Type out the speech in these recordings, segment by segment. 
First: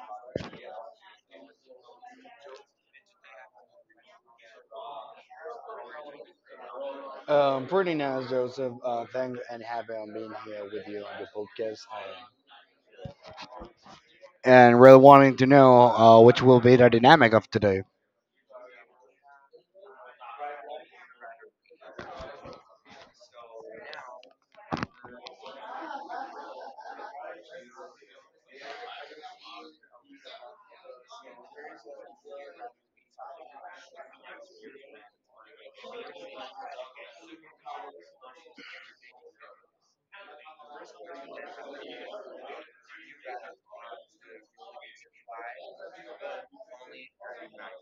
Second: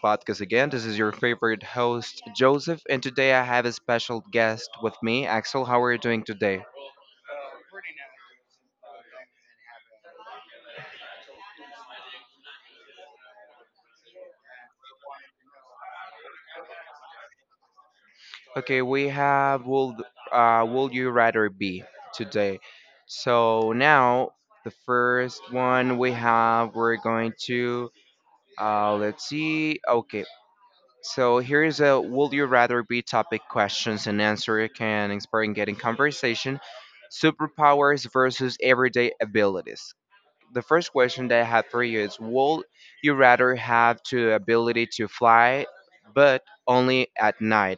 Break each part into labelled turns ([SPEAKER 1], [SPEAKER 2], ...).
[SPEAKER 1] podcast again. This is your favorite host, Joseph, and today I have a special guest with me, Axel. How are you doing today?
[SPEAKER 2] Pretty nice, Joseph. Thank and happy on being here with you on the podcast. And really wanting to know which will be the dynamic of today.
[SPEAKER 1] Okay, we have will You Rather Be today. So now, the first one we have, we're going to, let's see. Okay. So here is a would you rather be topic questions and answer can inspire and get in conversation, superpowers versus everyday abilities. The first question that I have for you is would you rather have the ability to fly but only at night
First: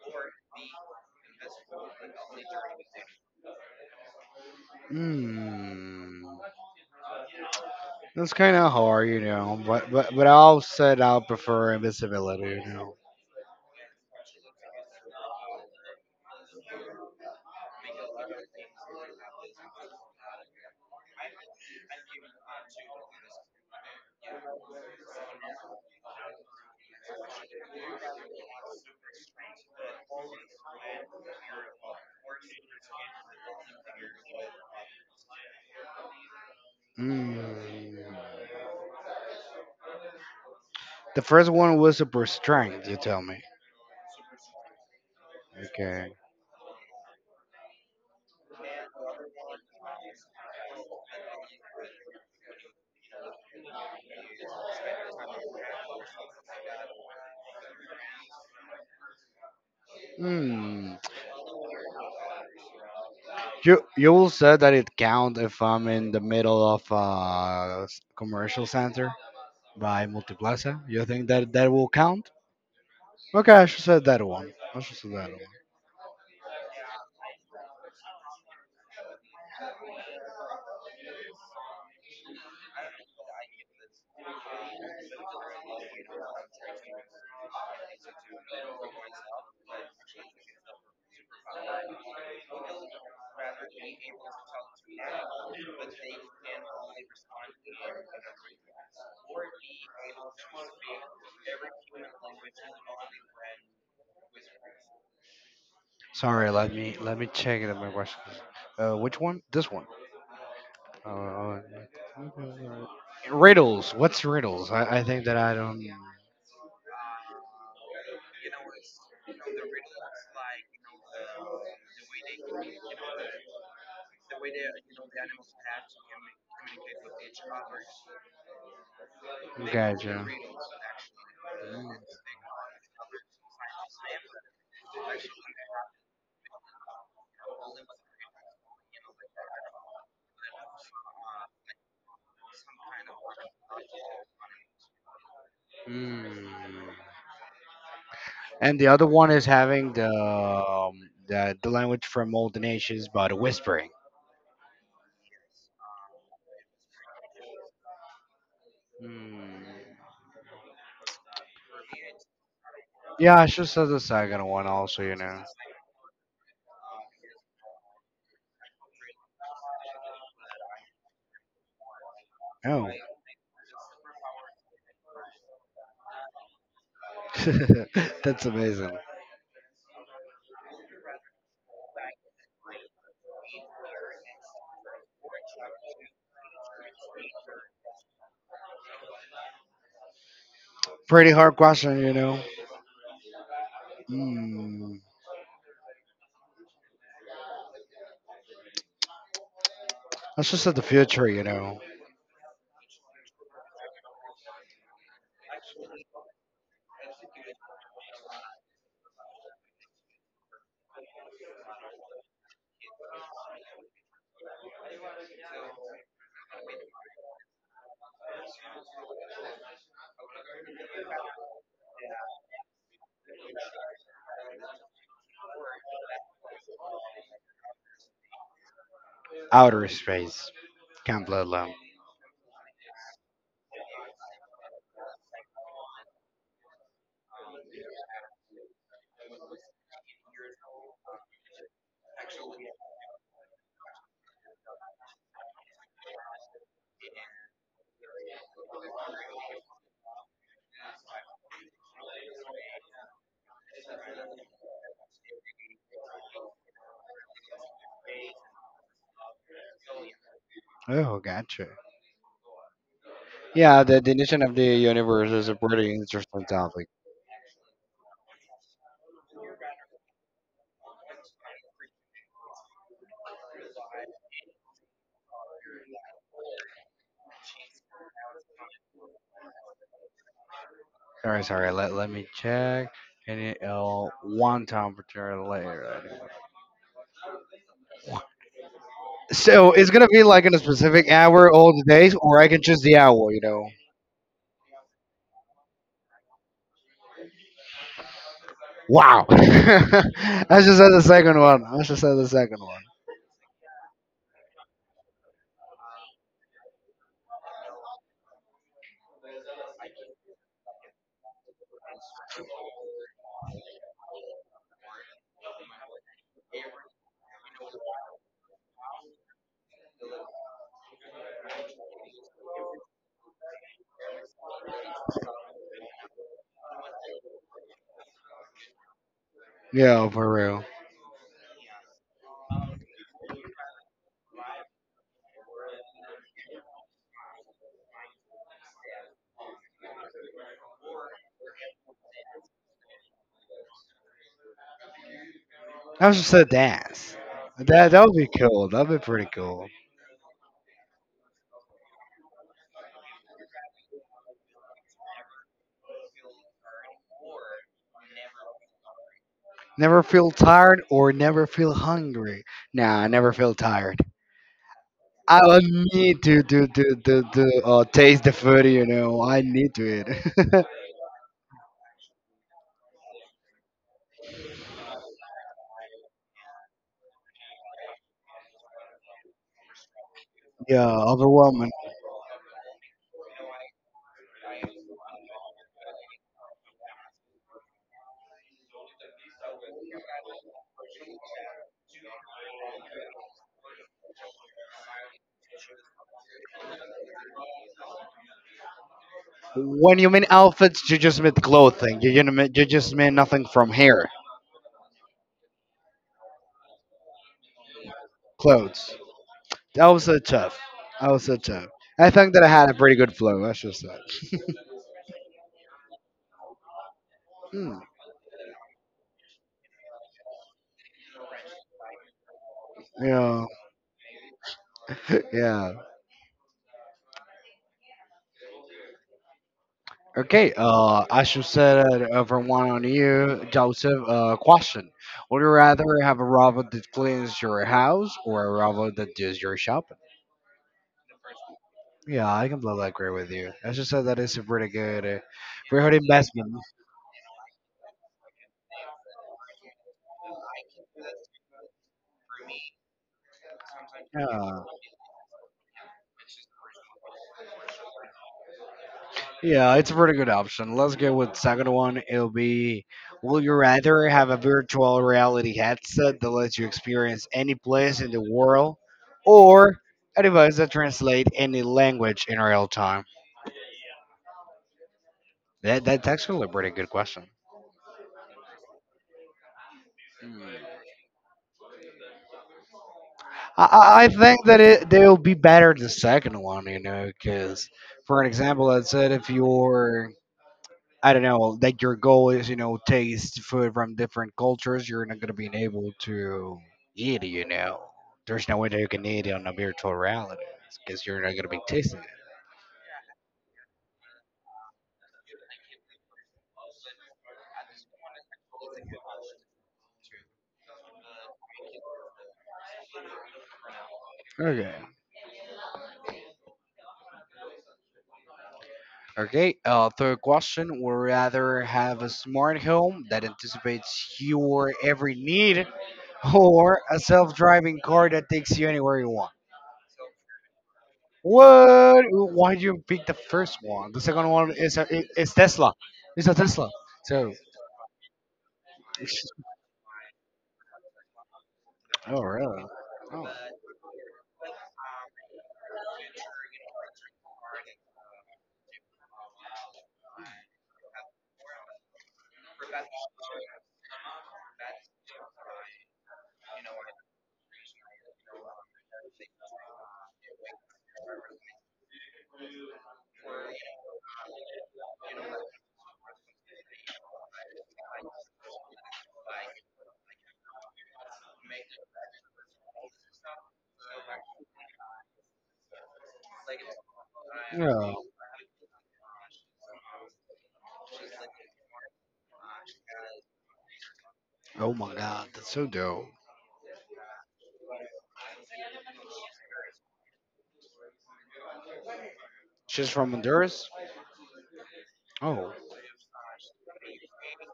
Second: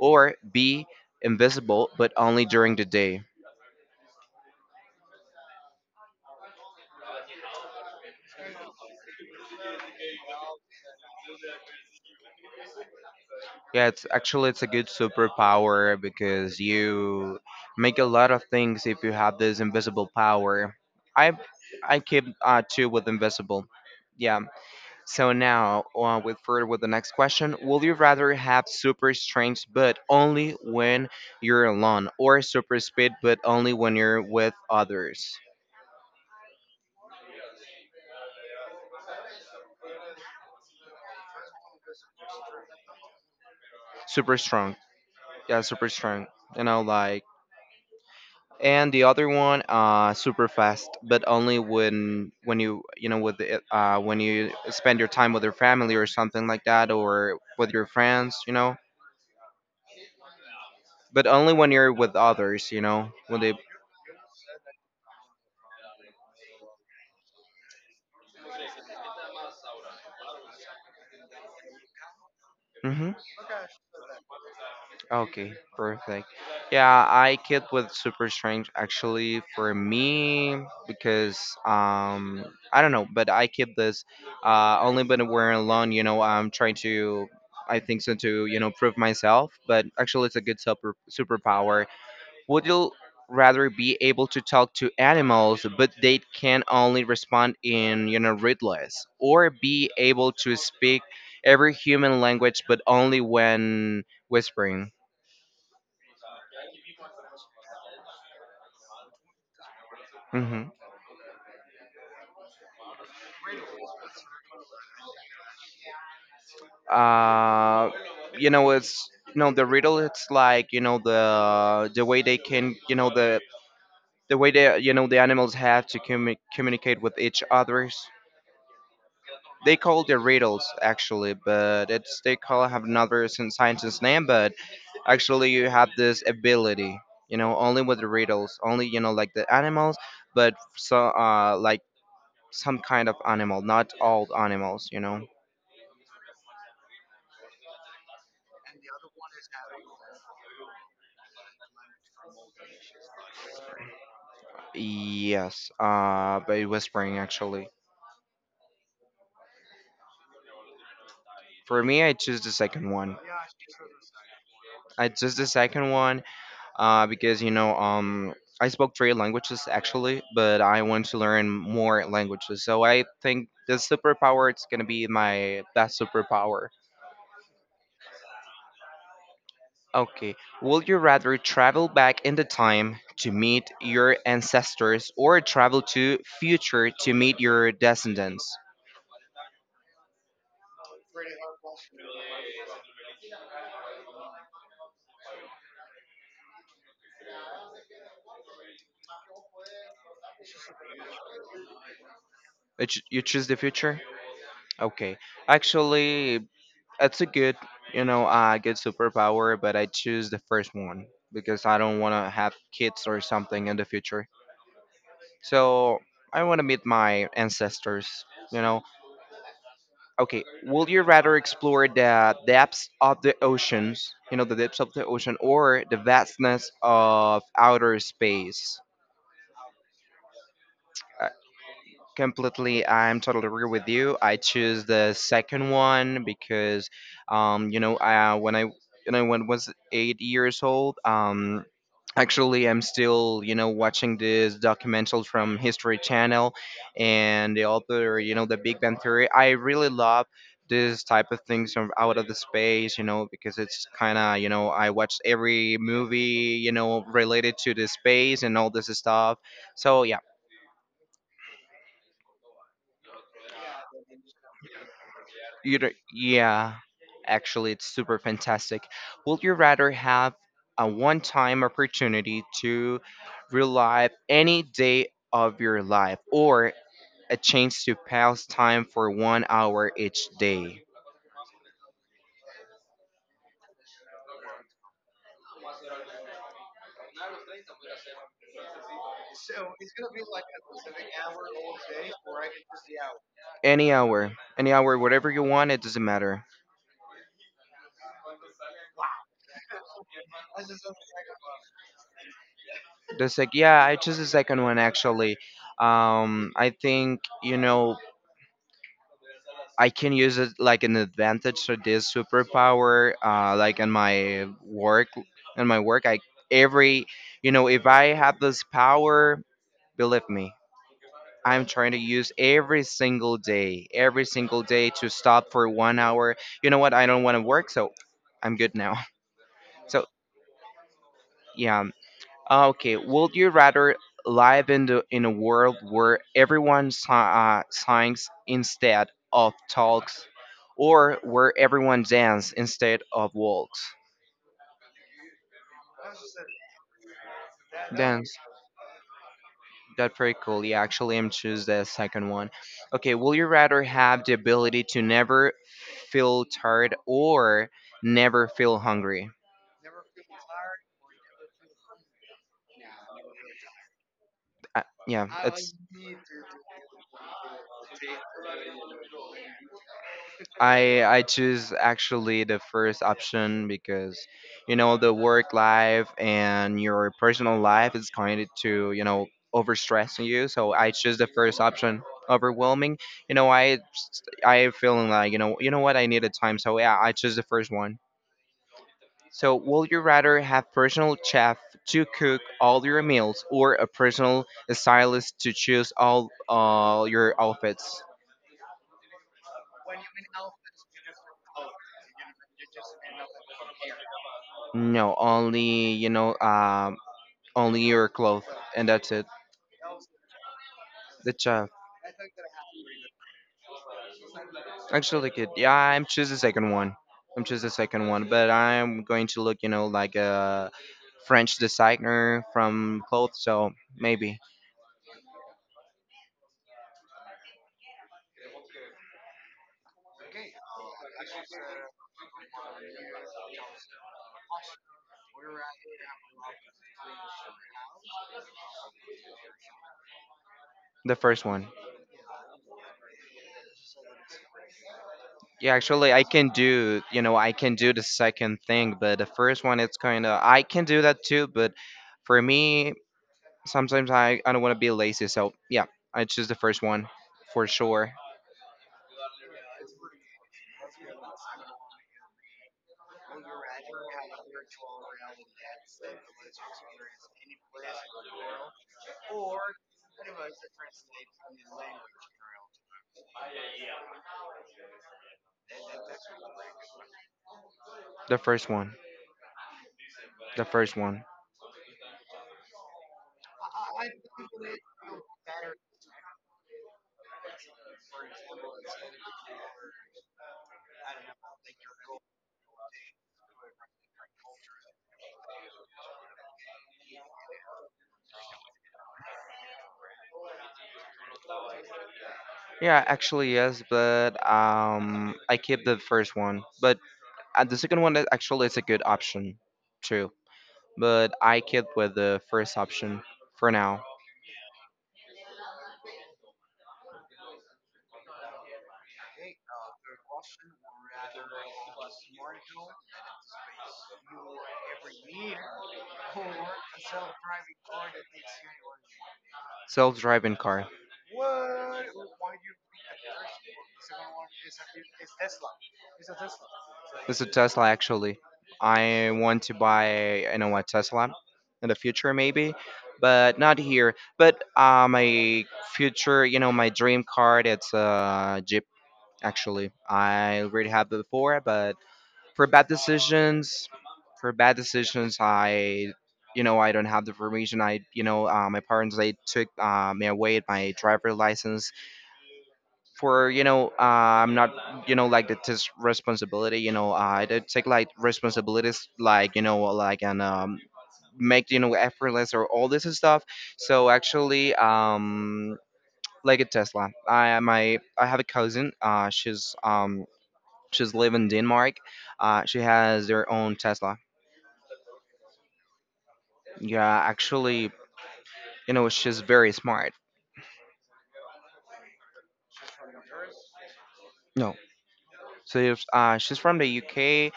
[SPEAKER 1] or be invisible but only during the day?
[SPEAKER 2] Hmm. That's kind of hard, you know. But I'll prefer invisibility, you know.
[SPEAKER 1] Yeah, it's actually it's a good superpower because you make a lot of things if you have this invisible power. I I keep two with invisible. Yeah. So now with further with the next question, will you rather have super strength but only when you're alone, or super speed but only when you're with others?
[SPEAKER 2] Hmm. The first one was super strength. You tell me.
[SPEAKER 1] Super strong. Yeah, super
[SPEAKER 2] Okay.
[SPEAKER 1] strong. You know, like and the other one super fast but only when you you know with the, when you spend your time with your family or something like that or with your friends, you know,
[SPEAKER 2] Hmm.
[SPEAKER 1] but only when you're with others, you know, when they.
[SPEAKER 2] You will say that it count if I'm in the middle of a commercial center by Multiplaza. You think that that will count?
[SPEAKER 1] Mhm.
[SPEAKER 2] Okay, I should say that one. I should say that one.
[SPEAKER 1] Okay, perfect. Yeah, I kid with Super Strange actually for me because um I don't know, but I keep this only when we're alone, you know, I'm trying to I think so to, you know, prove myself, but actually it's a good superpower. Would you rather be able to talk to animals but they can only respond in, you know, riddles or be able to speak every human language but only when whispering?
[SPEAKER 2] Sorry, let me check it. My question. Which one? This one.
[SPEAKER 1] Hmm.
[SPEAKER 2] Uh, Riddles. What's riddles? I think that I don't.
[SPEAKER 1] Uh, you know, it's you know the riddle. It's like you know the way they can you know the way they you know the animals have to communicate with each others. They call the
[SPEAKER 2] Gotcha.
[SPEAKER 1] riddles actually, but it's they call have another scientist's name. But actually, you have this ability. You know, only with the riddles, only you know like the animals, but so like some kind of animal, not all animals. You know.
[SPEAKER 2] Mm. And the other one is having the the language from all the nations, but whispering.
[SPEAKER 1] Yes. By whispering actually.
[SPEAKER 2] Mm.
[SPEAKER 1] For me, I choose the second one.
[SPEAKER 2] Yeah, I should say the second one also,
[SPEAKER 1] I
[SPEAKER 2] you
[SPEAKER 1] choose
[SPEAKER 2] know.
[SPEAKER 1] the second one because you know I spoke three languages actually, but I want to learn more languages. So
[SPEAKER 2] Oh,
[SPEAKER 1] I think the superpower is gonna be my best superpower.
[SPEAKER 2] that's amazing.
[SPEAKER 1] Okay, would you rather travel back in the time to meet your ancestors or travel to future to meet your descendants?
[SPEAKER 2] Pretty hard question, you know. Mm, that's just at the future, you know.
[SPEAKER 1] You choose the future. Okay, actually, it's a good, you know, good superpower, but I choose the first one because I don't want to have kids or something in the future. So I want to meet my ancestors, you know. Okay, would you rather explore the depths of the oceans, you know, the depths of the ocean, or the vastness of outer space?
[SPEAKER 2] Outer space. Can't let alone.
[SPEAKER 1] Completely, I'm totally agree with you. I choose the second one because, you know, when I you know when I was 8 years old, actually I'm still you know watching this documentary from History Channel, and the author, you know, the Big Bang Theory. I really love this type of things from out of the space, you know, because it's kind of you know I watch every movie, you know, related to the space and all this stuff. So yeah.
[SPEAKER 2] Oh, gotcha. Yeah, the definition of the universe is a
[SPEAKER 1] You do not
[SPEAKER 2] pretty interesting
[SPEAKER 1] yeah,
[SPEAKER 2] topic.
[SPEAKER 1] actually, it's super fantastic. Would you rather have a one time opportunity to relive any day of your life or a chance to pass time for 1 hour each day?
[SPEAKER 2] Sorry. Let me check. And it, one temperature later. So it's gonna be like in a specific hour all the days, or I can choose the hour, you know.
[SPEAKER 1] Any hour, any hour, whatever you want, it doesn't matter.
[SPEAKER 2] Wow. I just said the second one. I just said the second one.
[SPEAKER 1] The sec, yeah, I chose the second one actually. I think, you know, I can use it like an advantage so this superpower like in my work I every you know if I have this power believe me I'm trying to use every single day to stop for 1 hour you know what I don't want to work so I'm good now so
[SPEAKER 2] Yeah, for real.
[SPEAKER 1] yeah. Okay, would you rather live in the in a world where everyone sings instead of talks, or where everyone dances instead of walks?
[SPEAKER 2] That was just a dance. That that would be
[SPEAKER 1] Dance.
[SPEAKER 2] cool. That'd be pretty cool.
[SPEAKER 1] That's pretty cool. Yeah, actually, I'm choose the second one. Okay, will you rather have the ability to never feel tired or never feel hungry?
[SPEAKER 2] Never feel tired or never feel hungry. Nah, I never feel tired.
[SPEAKER 1] Uh, yeah,
[SPEAKER 2] I would
[SPEAKER 1] it's
[SPEAKER 2] need to taste the food. You know, I need to eat.
[SPEAKER 1] I choose actually the first option because you know the work life and your personal life is going to you know overstressing you. So
[SPEAKER 2] Yeah,
[SPEAKER 1] I choose the first
[SPEAKER 2] overwhelming.
[SPEAKER 1] option. Overwhelming, you know. I feeling like you know what I need a time. So yeah, I choose the first one. So will you rather have personal chef to cook all your meals or a personal stylist to choose all your outfits?
[SPEAKER 2] When you mean outfits, you just mean clothing. You just mean nothing from hair,
[SPEAKER 1] No, only you know only your clothes, and
[SPEAKER 2] clothes.
[SPEAKER 1] that's it.
[SPEAKER 2] That was so tough. That was
[SPEAKER 1] The
[SPEAKER 2] so tough.
[SPEAKER 1] job.
[SPEAKER 2] I think that I had a pretty good flow, I should say.
[SPEAKER 1] Actually, like it. Yeah, I'm choose the second one. I'm choose the
[SPEAKER 2] Hmm.
[SPEAKER 1] second one, but I'm going to look, you know, like a French designer from clothes.
[SPEAKER 2] Yeah.
[SPEAKER 1] So maybe
[SPEAKER 2] Yeah. Okay, I should set it over one on you, Joseph. Question: would you rather have a robot that cleans your house or a robot that does your shopping?
[SPEAKER 1] the first one.
[SPEAKER 2] Yeah, I completely agree with you. I should say that is a pretty good,
[SPEAKER 1] Yeah,
[SPEAKER 2] pretty good
[SPEAKER 1] actually, I can
[SPEAKER 2] investment.
[SPEAKER 1] do, you know, I can do the second thing, but the first one, it's kind of I can do that too. But for me, sometimes I don't
[SPEAKER 2] Yeah,
[SPEAKER 1] want to be lazy. So yeah, I choose the first one for sure.
[SPEAKER 2] yeah, it's a pretty good option. Let's go with the second one. It'll be: will you rather have a virtual reality headset that lets you experience any place in the world, or a device that translates any language in real time? That's actually a pretty good question.
[SPEAKER 1] The first one.
[SPEAKER 2] Hmm.
[SPEAKER 1] The first one.
[SPEAKER 2] I think that they'll be better the second one, you know, because for an example, I said if you're, I don't know, that your goal is, you know, taste food from different cultures, you're not going to be able to eat it, you know. There's no way that you can eat it on a virtual reality because you're not going to be tasting it.
[SPEAKER 1] Yeah, actually yes, but I keep the first one, but the second one is- actually is a good option too. But I keep with the first option for now.
[SPEAKER 2] Okay. Okay, third question. Would rather have a smart home that anticipates your every need or a self-driving car that takes you anywhere you want.
[SPEAKER 1] Self-driving car.
[SPEAKER 2] What? Why did you pick the first one? The second one is a is Tesla. It's a Tesla. So,
[SPEAKER 1] It's a Tesla actually. I want to buy, you know, a Tesla in the
[SPEAKER 2] oh
[SPEAKER 1] future
[SPEAKER 2] really?
[SPEAKER 1] maybe,
[SPEAKER 2] Oh,
[SPEAKER 1] but not here. But my future, you know, my dream car, it's a Jeep actually. I already have it before, but for bad decisions, for bad decisions, I, you know, I don't have the permission. I, you know, my parents they took me away my driver license for, you know, I'm not, you know, like the responsibility. You know, I did take like responsibilities, like you know, like and make you know effortless or all this stuff. So actually, like a Tesla,
[SPEAKER 2] yeah.
[SPEAKER 1] I have a cousin. She's live in Denmark. She has their own Tesla.
[SPEAKER 2] Oh my God, that's so dope.
[SPEAKER 1] Yeah, actually, you know, she's very smart.
[SPEAKER 2] She's from Honduras.
[SPEAKER 1] No,
[SPEAKER 2] Oh,
[SPEAKER 1] so she's from the UK,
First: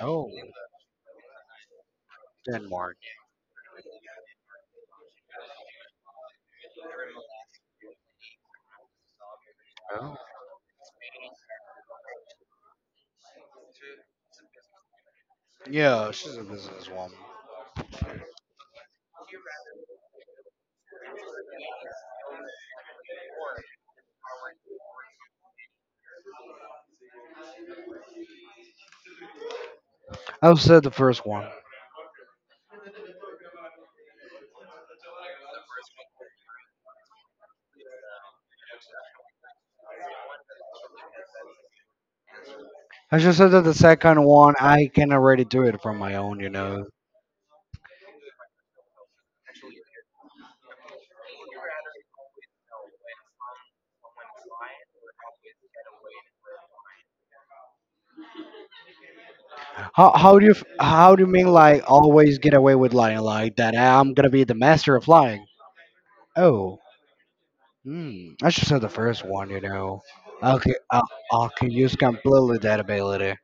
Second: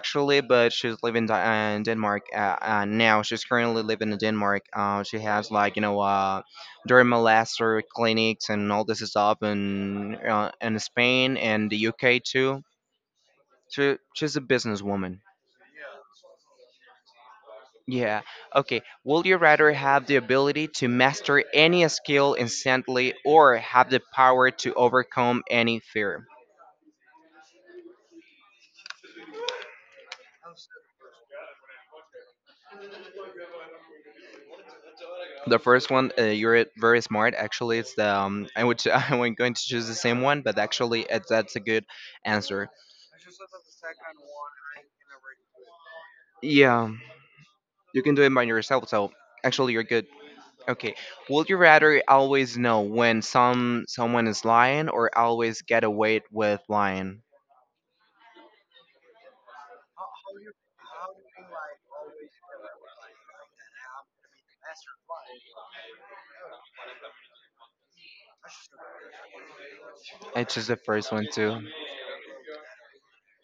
[SPEAKER 2] oh,
[SPEAKER 1] but she's living in in Denmark
[SPEAKER 2] Denmark.
[SPEAKER 1] now. She's currently living in Denmark. She has like you know, dermalaser clinics and all this stuff
[SPEAKER 2] Oh.
[SPEAKER 1] in Spain and the UK too. She's a businesswoman.
[SPEAKER 2] Yeah, she's a businesswoman.
[SPEAKER 1] Yeah. Okay. Would you rather have the ability to master any skill instantly or have the power to overcome any fear?
[SPEAKER 2] I said the first one.
[SPEAKER 1] The first one, you're very smart. Actually, it's the I would I was going to choose the same one, but actually, it, that's a good answer.
[SPEAKER 2] I just said that the second one, I can already do it from my own, you know.
[SPEAKER 1] Yeah, you can do it by yourself. So actually, you're good. Okay. Would you rather always know when someone is lying, or always get away with lying?
[SPEAKER 2] How do you how do you mean like always get away with lying, like that I'm gonna be the master of lying? Oh, hmm. I should say the first one. You know,
[SPEAKER 1] I
[SPEAKER 2] I
[SPEAKER 1] choose
[SPEAKER 2] could
[SPEAKER 1] the
[SPEAKER 2] I,
[SPEAKER 1] first one
[SPEAKER 2] I
[SPEAKER 1] too.
[SPEAKER 2] could use completely that ability.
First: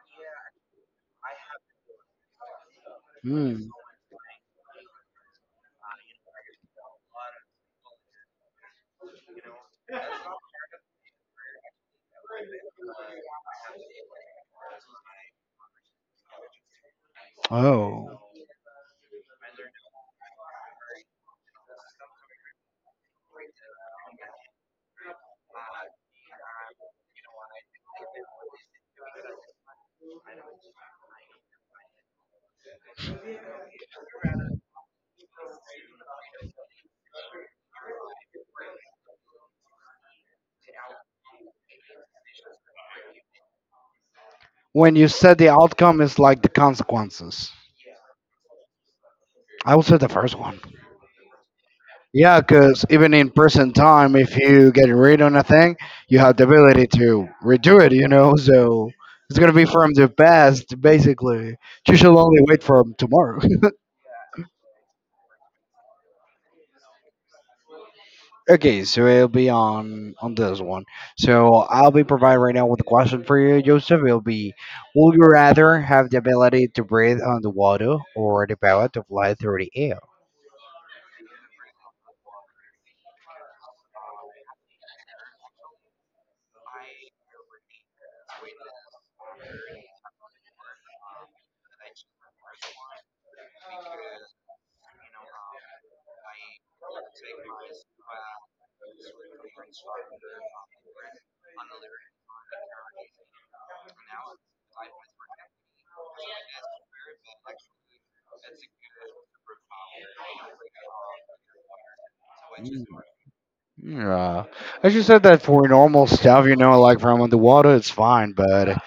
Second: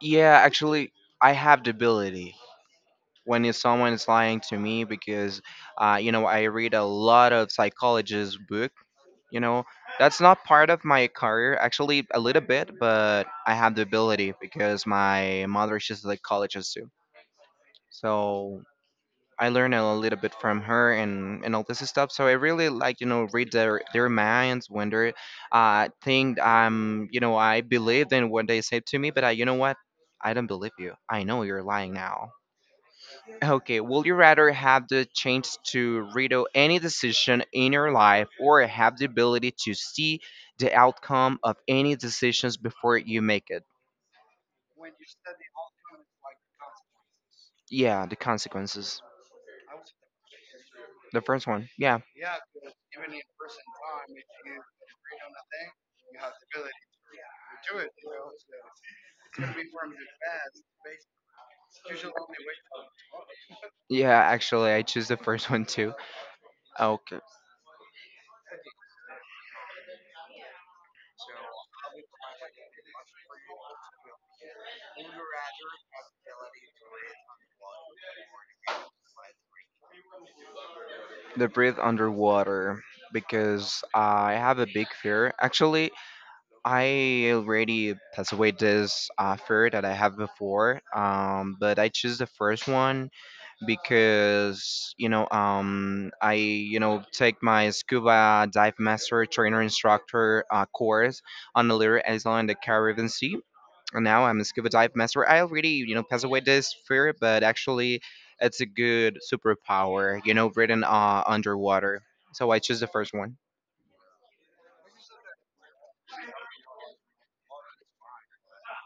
[SPEAKER 1] Yeah, actually, I have the ability when if
[SPEAKER 2] Hmm.
[SPEAKER 1] someone is lying to me because, you know, I read a lot of psychologist book. You know, that's not part of my career, actually, a little bit, but I have the ability because my mother, she's like college too.
[SPEAKER 2] Oh.
[SPEAKER 1] So I learn a little bit from her and all this stuff. So I really like, you know, read their minds when they're think, you know, I believed in what they said to me, but I, you know what? I don't believe you. I know you're lying now. Okay, will you rather have the chance to redo any decision in your life or have the ability to see the outcome of any decisions before you make it?
[SPEAKER 2] When you said the outcome is like the consequences.
[SPEAKER 1] Yeah, the consequences.
[SPEAKER 2] I will say the first one.
[SPEAKER 1] The first one. Yeah.
[SPEAKER 2] Yeah, because even in person time, if you get rid on a thing, you have the ability to redo it, you know? So it's going to be from the past, basically. You should only wait for tomorrow.
[SPEAKER 1] Yeah, actually, I choose the first one too. Okay.
[SPEAKER 2] Okay, so it'll be on this one. So I'll be providing right now with a question for you, Joseph. It'll be, would you rather have the ability to breathe underwater or the power to fly through the air?
[SPEAKER 1] The breathe underwater because I have a big fear. Actually, I already passed away this fear that I have before. But I choose the first one because you know I you know take my scuba dive master trainer instructor course on the Little Island in the Caribbean Sea. And now I'm a scuba dive master. I already you know pass away this fear, but actually it's a good superpower. You know, written underwater. So I choose
[SPEAKER 2] Mm,
[SPEAKER 1] the first one.
[SPEAKER 2] yeah, I just said that for normal stuff, you know, like from underwater, it's fine, but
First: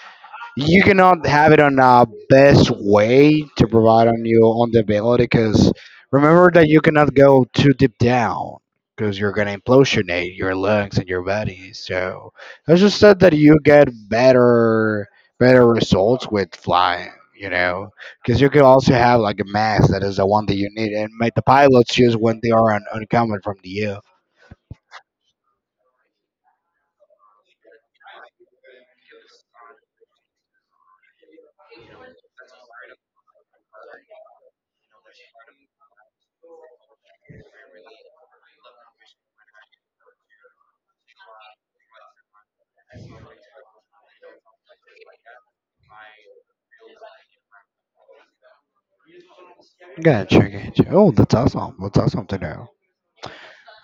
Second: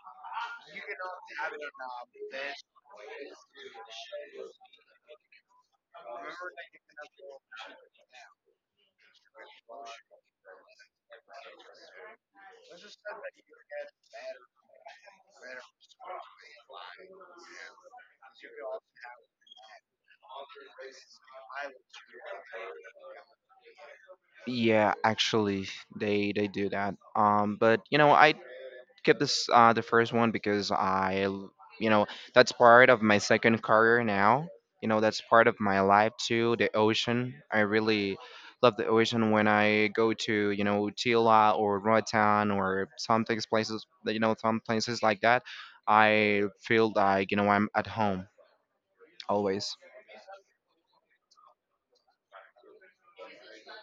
[SPEAKER 2] you cannot have it on a best way to provide on you on the ability, because remember that you cannot go too deep down because you're gonna implosionate your lungs and your body. So I just said that you get better better results with flying, you know, because you can also have like a mask that is the one that you need and make the pilots use when they are uncommon from the earth.
[SPEAKER 1] Yeah, actually, they do that. But you know, I keep this the first one because you know, that's part of my second career now. You know, that's part of my life too. The ocean, I really love the ocean. When I go to, Tila or Roatan or some things places, some places like that, I feel like I'm at home always.
[SPEAKER 2] Gotcha, gotcha. Oh, that's awesome. That's awesome to know.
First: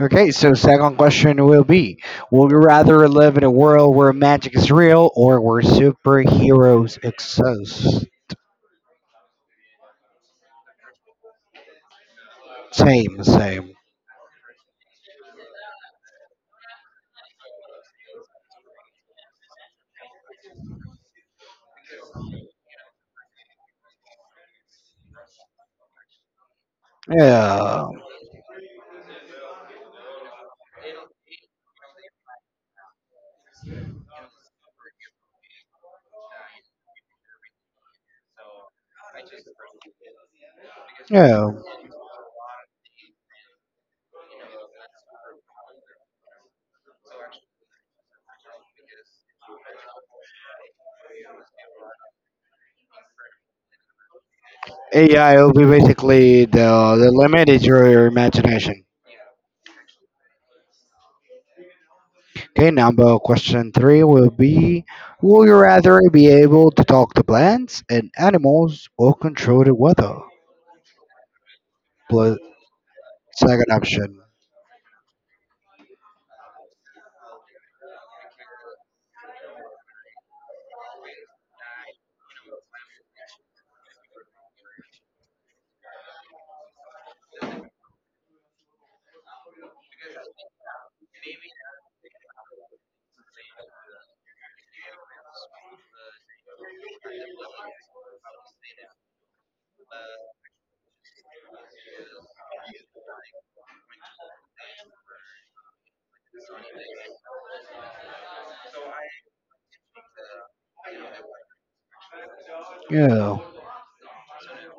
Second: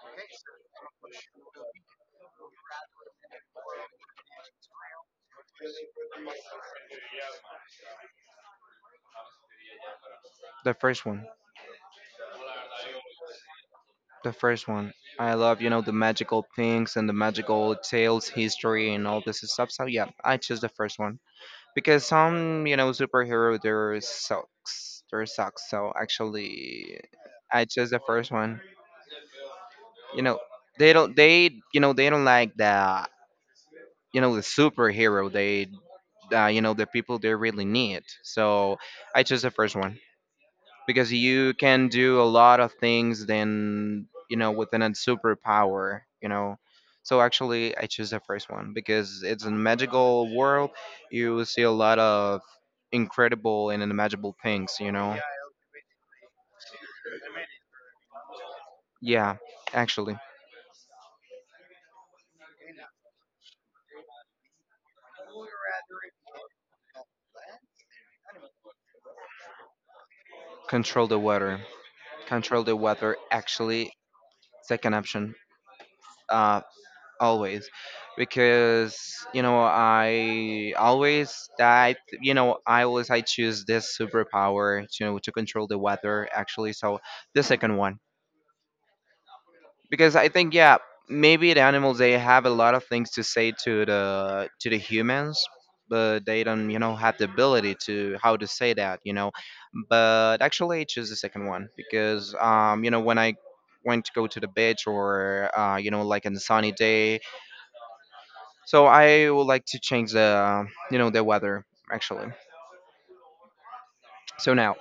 [SPEAKER 2] Okay, so second question will be, would you rather live in a world where magic is real or where superheroes exist?
[SPEAKER 1] The first one,
[SPEAKER 2] Same, same.
[SPEAKER 1] the first one. I love the magical things and the magical tales, history, and all this stuff. So yeah, I choose the first one. Because some superhero their sucks so actually I
[SPEAKER 2] Yeah,
[SPEAKER 1] chose the first one. you know they don't they they don't like the the superhero, they the people they really need. So I chose the first one, because
[SPEAKER 2] yeah.
[SPEAKER 1] you can do a lot of things than, within a superpower. So actually I choose the first one because it's a magical world. You will see a lot of incredible and unimaginable things,
[SPEAKER 2] AI will be basically the limit is your imagination.
[SPEAKER 1] yeah, actually,
[SPEAKER 2] Okay, number question three will be, will you rather be able to talk to plants and animals or control the weather?
[SPEAKER 1] control the weather,
[SPEAKER 2] Plus,
[SPEAKER 1] control the weather
[SPEAKER 2] second
[SPEAKER 1] actually,
[SPEAKER 2] option.
[SPEAKER 1] second option. Uh always because I always that, I always, I choose this superpower to, to control the weather actually. So the second one, because I think yeah, maybe the animals they have a lot of things to say to the humans, but they don't have the ability to how to say that, but actually I choose the second one because when I went to go to the beach, or like on a sunny day, so I would like to change the, the weather actually.
[SPEAKER 2] Yeah.
[SPEAKER 1] So now,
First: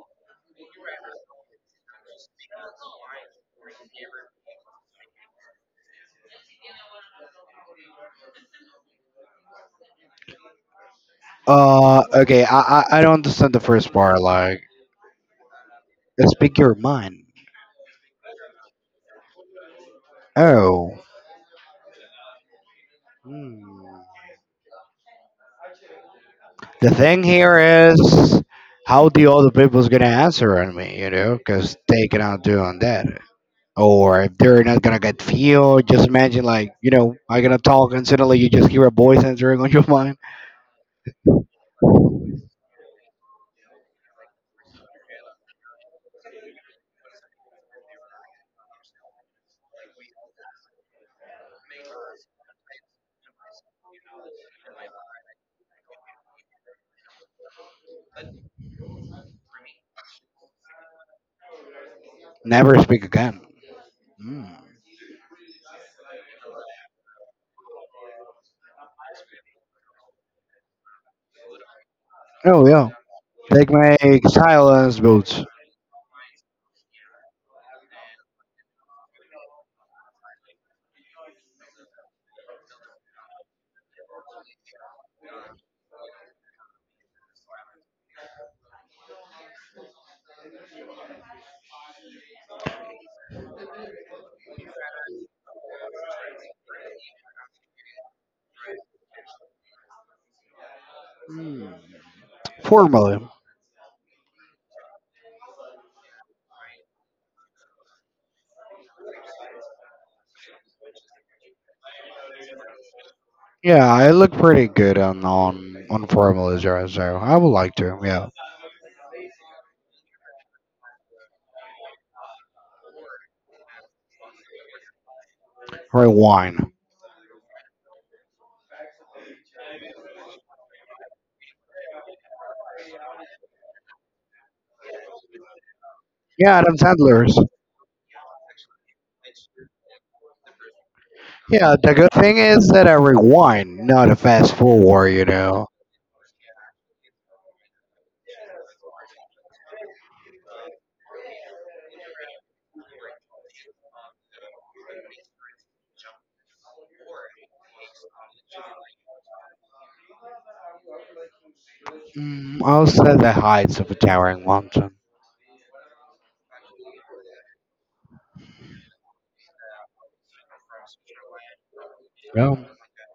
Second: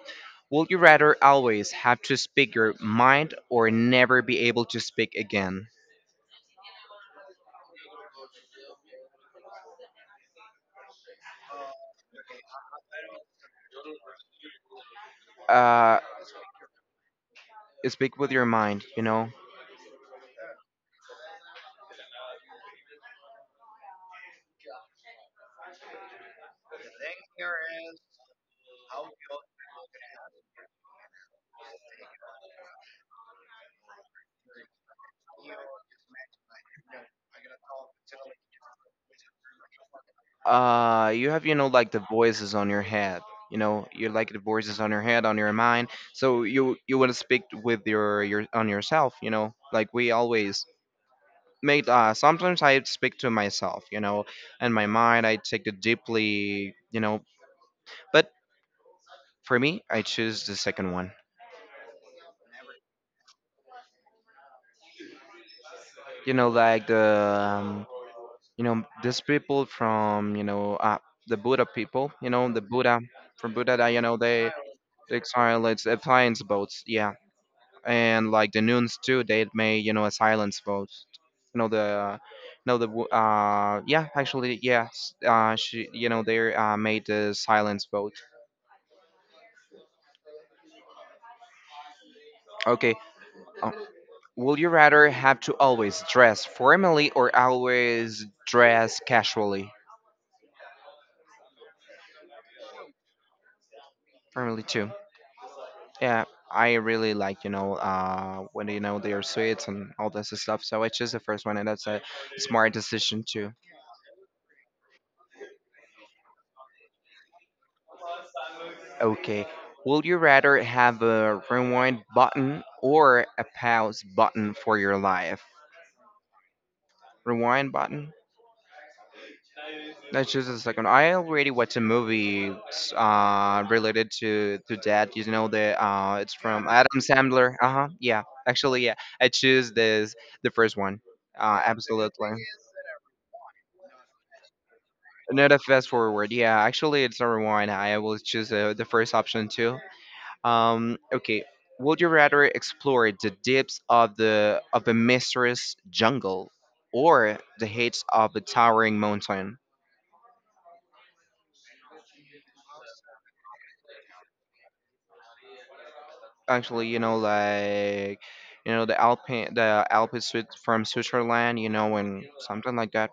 [SPEAKER 1] would you rather always have to speak your mind or never be able to speak again?
[SPEAKER 2] Okay, I don't understand the first part. Like,
[SPEAKER 1] Uh,
[SPEAKER 2] speak your mind.
[SPEAKER 1] Speak with your mind,
[SPEAKER 2] Oh. Hmm. The thing here is how the other people's gonna answer on me, you know, because they cannot do on that. Or if they're not gonna get feel, just imagine like, you know, I gonna talk and suddenly you just hear a voice entering on your mind.
[SPEAKER 1] You have, like the voices on your head. You know, you like the voices on your head, on your mind. So you want to speak with your on yourself. You know, like we always made. Sometimes I speak to myself. You know, and my mind. I take it deeply. You know, but for me, I choose the second one.
[SPEAKER 2] Never speak again. Hmm.
[SPEAKER 1] You know, like the these people from, the Buddha people. You know the
[SPEAKER 2] Oh yeah.
[SPEAKER 1] Buddha, from
[SPEAKER 2] Take
[SPEAKER 1] Buddha. That,
[SPEAKER 2] my
[SPEAKER 1] you know, they
[SPEAKER 2] silence
[SPEAKER 1] they
[SPEAKER 2] boots.
[SPEAKER 1] silence, silence boats. Yeah, and like the nuns too. They made, you know, a silence boat. You know the, you know the yeah actually yes, she, you know, they, made the silence boat. Okay, uh, will you rather have to always dress formally or always dress casually?
[SPEAKER 2] Formally.
[SPEAKER 1] Family too. Yeah, I really like, you know, when, you know, they are sweets and all this stuff. So I chose the first one, and that's a smart decision too.
[SPEAKER 2] Yeah, I look pretty good on on formally dress, so I would like to, yeah.
[SPEAKER 1] Okay, would you rather have a rewind button or a pause button for your life?
[SPEAKER 2] For a wine.
[SPEAKER 1] Rewind button. Let's choose the second. I already watched a movie related to that. You know the it's
[SPEAKER 2] Yeah,
[SPEAKER 1] from
[SPEAKER 2] Adam
[SPEAKER 1] Adam
[SPEAKER 2] Sandler's.
[SPEAKER 1] Sandler. Uh huh. Yeah. Actually, yeah. I choose this, the first one.
[SPEAKER 2] Yeah, the good
[SPEAKER 1] Absolutely.
[SPEAKER 2] thing is that I rewind, not a fast forward, you
[SPEAKER 1] Not a
[SPEAKER 2] know.
[SPEAKER 1] fast forward. Yeah, actually, it's a rewind. I will choose the first option too. Okay. Would you rather explore the depths of the of a mysterious jungle or the heights of a towering mountain?
[SPEAKER 2] Mm, also the heights of a towering mountain.
[SPEAKER 1] Actually, you know, like, you know the Alpine suite from Switzerland, you know, and
[SPEAKER 2] Yeah.
[SPEAKER 1] something like that.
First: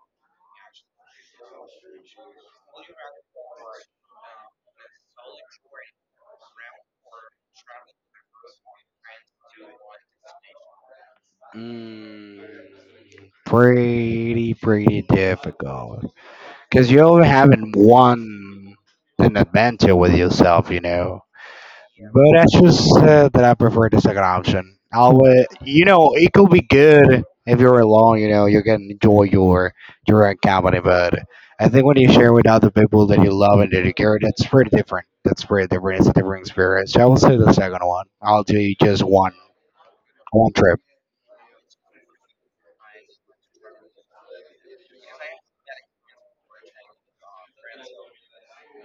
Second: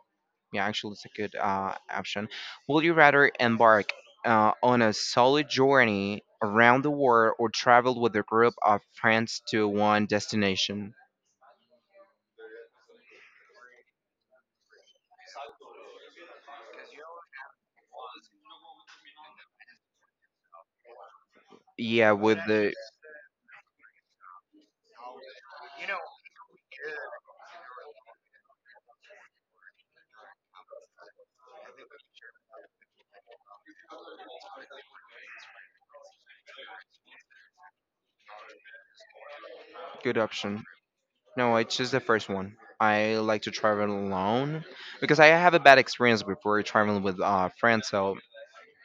[SPEAKER 1] Yeah, actually, it's a good option. Would you rather embark on a solo journey around the world or travel with a group of friends to one destination?
[SPEAKER 2] Mm, pretty, pretty difficult. Because you're having one an adventure with yourself, you know.
[SPEAKER 1] Yeah,
[SPEAKER 2] But
[SPEAKER 1] with
[SPEAKER 2] that's
[SPEAKER 1] the
[SPEAKER 2] just that I prefer the second option. I'll, you know, it could be good if you're alone. You know, you can enjoy your own company. But I think when you share with other people that you love and that you care, that's pretty different. That's pretty different. It's a different experience. So I will say the second one. I'll do just one
[SPEAKER 1] good
[SPEAKER 2] one
[SPEAKER 1] option.
[SPEAKER 2] trip.
[SPEAKER 1] No, I choose the first one. I like to travel alone because I have a bad experience before traveling with friends, so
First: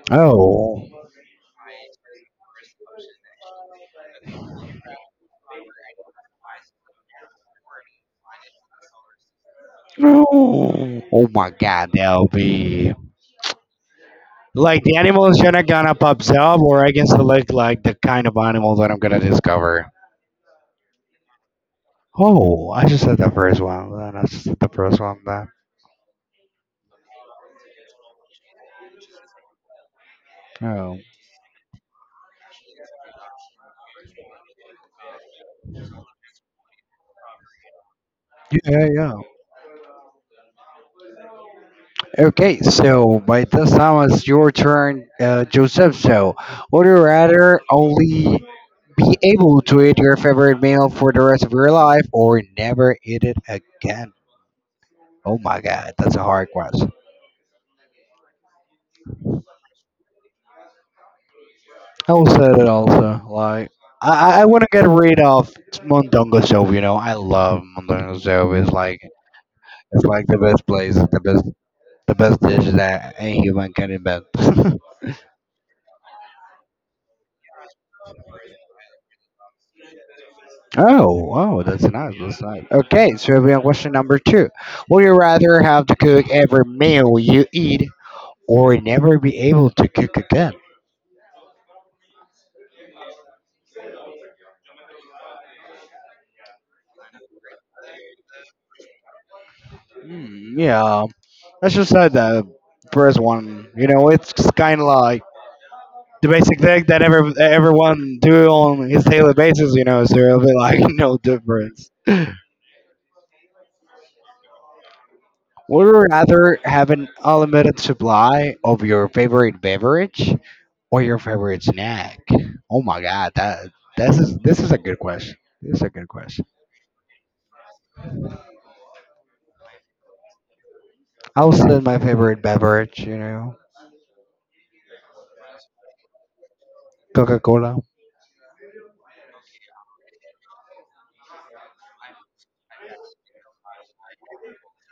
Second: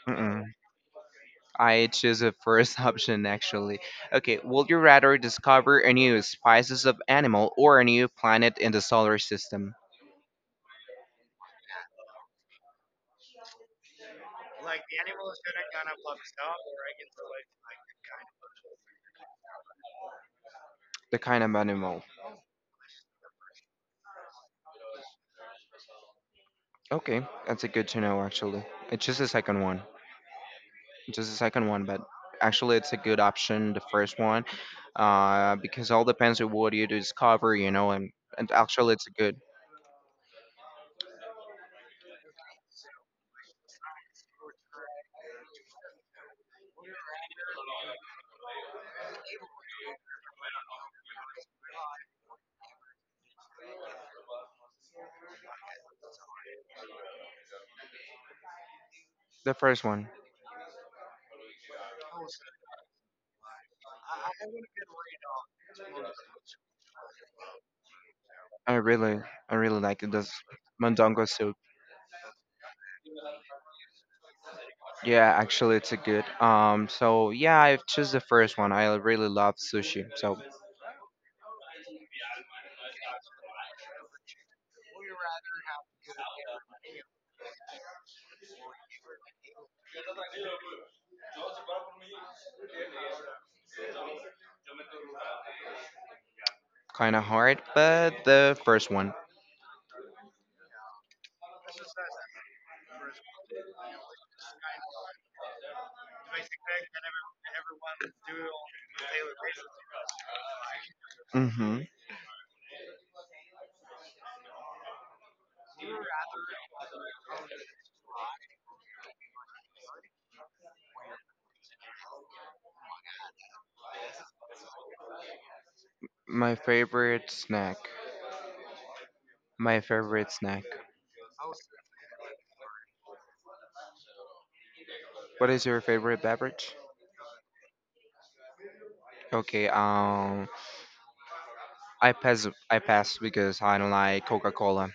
[SPEAKER 1] mm-mm.
[SPEAKER 2] Oh,
[SPEAKER 1] I choose the first option actually. Okay, would you rather discover a new species of animal or a new planet in the solar system?
[SPEAKER 2] no! Oh my God, that'll be like the animals that are gonna pops up, or I can select like the kind of animal that I'm gonna discover.
[SPEAKER 1] The kind of animal.
[SPEAKER 2] Oh, I just said the first one then. I just said the first one then.
[SPEAKER 1] Okay, that's a good to know actually. It's just the second one.
[SPEAKER 2] Oh.
[SPEAKER 1] Just the second one, but actually it's a good option, the first one. Because all depends on what you discover, you know, and
[SPEAKER 2] Yeah,
[SPEAKER 1] actually it's a
[SPEAKER 2] yeah.
[SPEAKER 1] good,
[SPEAKER 2] Okay, so by this time it's your turn, Joseph. So, would you rather only be able to eat your favorite meal for the rest of your life or never eat it again? Oh my god, that's a hard question.
[SPEAKER 1] the first one.
[SPEAKER 2] I will say that also. Like, I want to get rid of Mondongo Soap, you know. I love Mondongo Soap.
[SPEAKER 1] I really, I really like
[SPEAKER 2] It's
[SPEAKER 1] it
[SPEAKER 2] like
[SPEAKER 1] this
[SPEAKER 2] the best place,
[SPEAKER 1] Mondongo soup.
[SPEAKER 2] the best dish that a human can invent.
[SPEAKER 1] Yeah, actually it's a good. So yeah, I choose the first one. I really love sushi. So
[SPEAKER 2] Oh, wow, that's nice. That's nice. Okay, so we have question number two. Would you rather have to cook every meal you eat or never be able to cook again?
[SPEAKER 1] kinda hard, but the first one.
[SPEAKER 2] Mm, yeah, I just say the first one. You know, it's kind of like the basic thing that every, everyone do on his daily basis. You know, so it'll be like no
[SPEAKER 1] Mm-hmm.
[SPEAKER 2] difference. Would you rather have an unlimited supply of your favorite beverage or your favorite snack? Oh my god, that this is a good question. This is a good question.
[SPEAKER 1] My favorite snack. My favorite snack.
[SPEAKER 2] I'll say my favorite beverage, you know,
[SPEAKER 1] What is your favorite beverage?
[SPEAKER 2] Coca Cola.
[SPEAKER 1] Okay, I pass. I pass because I don't like Coca-Cola.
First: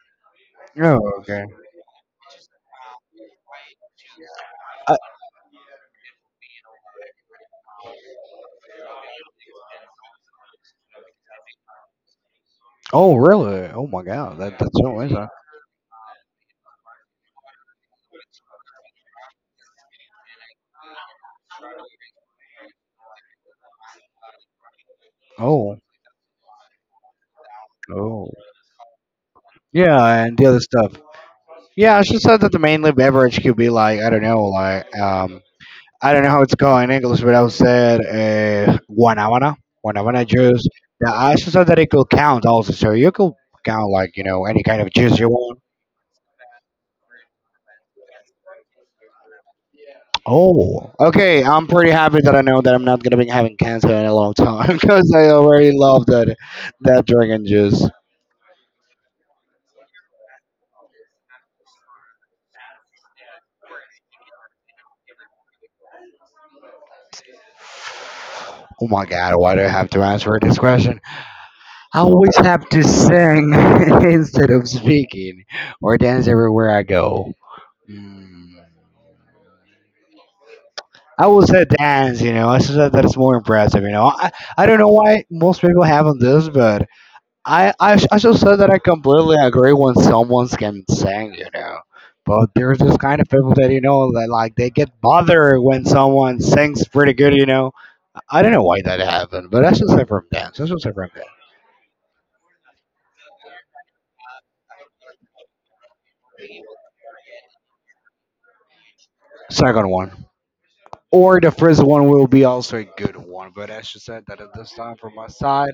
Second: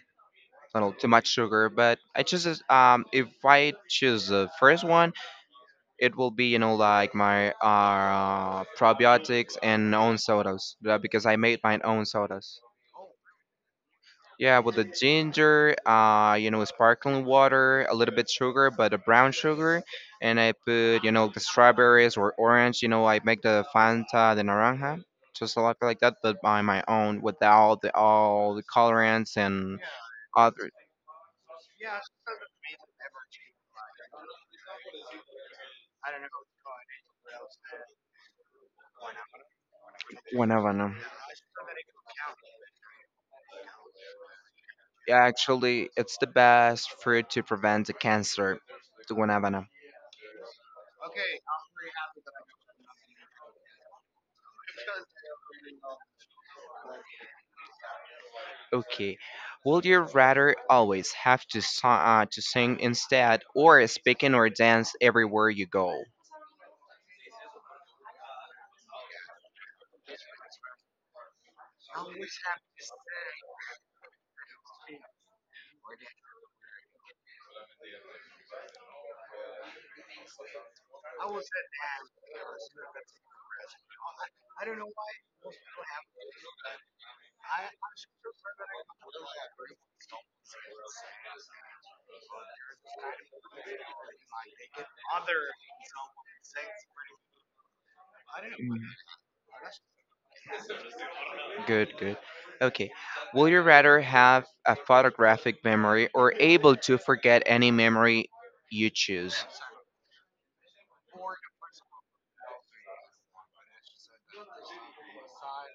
[SPEAKER 1] I
[SPEAKER 2] Oh
[SPEAKER 1] don't too much
[SPEAKER 2] okay.
[SPEAKER 1] sugar. But if I choose the first
[SPEAKER 2] Uh,
[SPEAKER 1] one, it will be, you know, like my probiotics and own sodas, because I made my own sodas.
[SPEAKER 2] oh really? Oh my god, that
[SPEAKER 1] Yeah,
[SPEAKER 2] that's
[SPEAKER 1] with the
[SPEAKER 2] so interesting.
[SPEAKER 1] ginger, you know, sparkling water, a little bit sugar, but a brown sugar, and I put, you know, the strawberries or orange. You know, I make the Fanta de naranja, just a
[SPEAKER 2] Oh.
[SPEAKER 1] lot like that, but by my own, without the,
[SPEAKER 2] Oh
[SPEAKER 1] all the colorants and
[SPEAKER 2] yeah, and the other
[SPEAKER 1] other.
[SPEAKER 2] stuff. Yeah, I should say that the mainly beverage could be like I don't know, like I don't know how it's called in English, but I would say guanabana, guanabana juice.
[SPEAKER 1] Guanabana.
[SPEAKER 2] Now, I should say that it could count also, so you could count like you know any kind of
[SPEAKER 1] Yeah,
[SPEAKER 2] juice you want.
[SPEAKER 1] actually, it's the best fruit to prevent the cancer, the guanabana.
[SPEAKER 2] Oh, okay. I'm pretty happy that I know that I'm not gonna be having cancer in a long time because I already love that that dragon juice.
[SPEAKER 1] Okay. Would you rather always have to, to sing instead, or speak in, or dance everywhere you go?
[SPEAKER 2] Oh my god, why do I have to answer this question? I always have to sing instead of speaking or dance everywhere I go. Hmm. I will say dance, you know. I said that that is more impressive, you know. I don't know why most people haven't this, but I just said that I completely agree when someone's getting sang, you know. But there's this kind of people that you know that like they get bothered when someone sings pretty good, you know. I don't know
[SPEAKER 1] Mm,
[SPEAKER 2] why that happened, but that's just different dance. That's just different dance.
[SPEAKER 1] good, good. Okay. Would you rather have a photographic memory or able to forget any memory you choose?
[SPEAKER 2] Second one. Or the first one will be also a good one, but as you said that at this time from my side,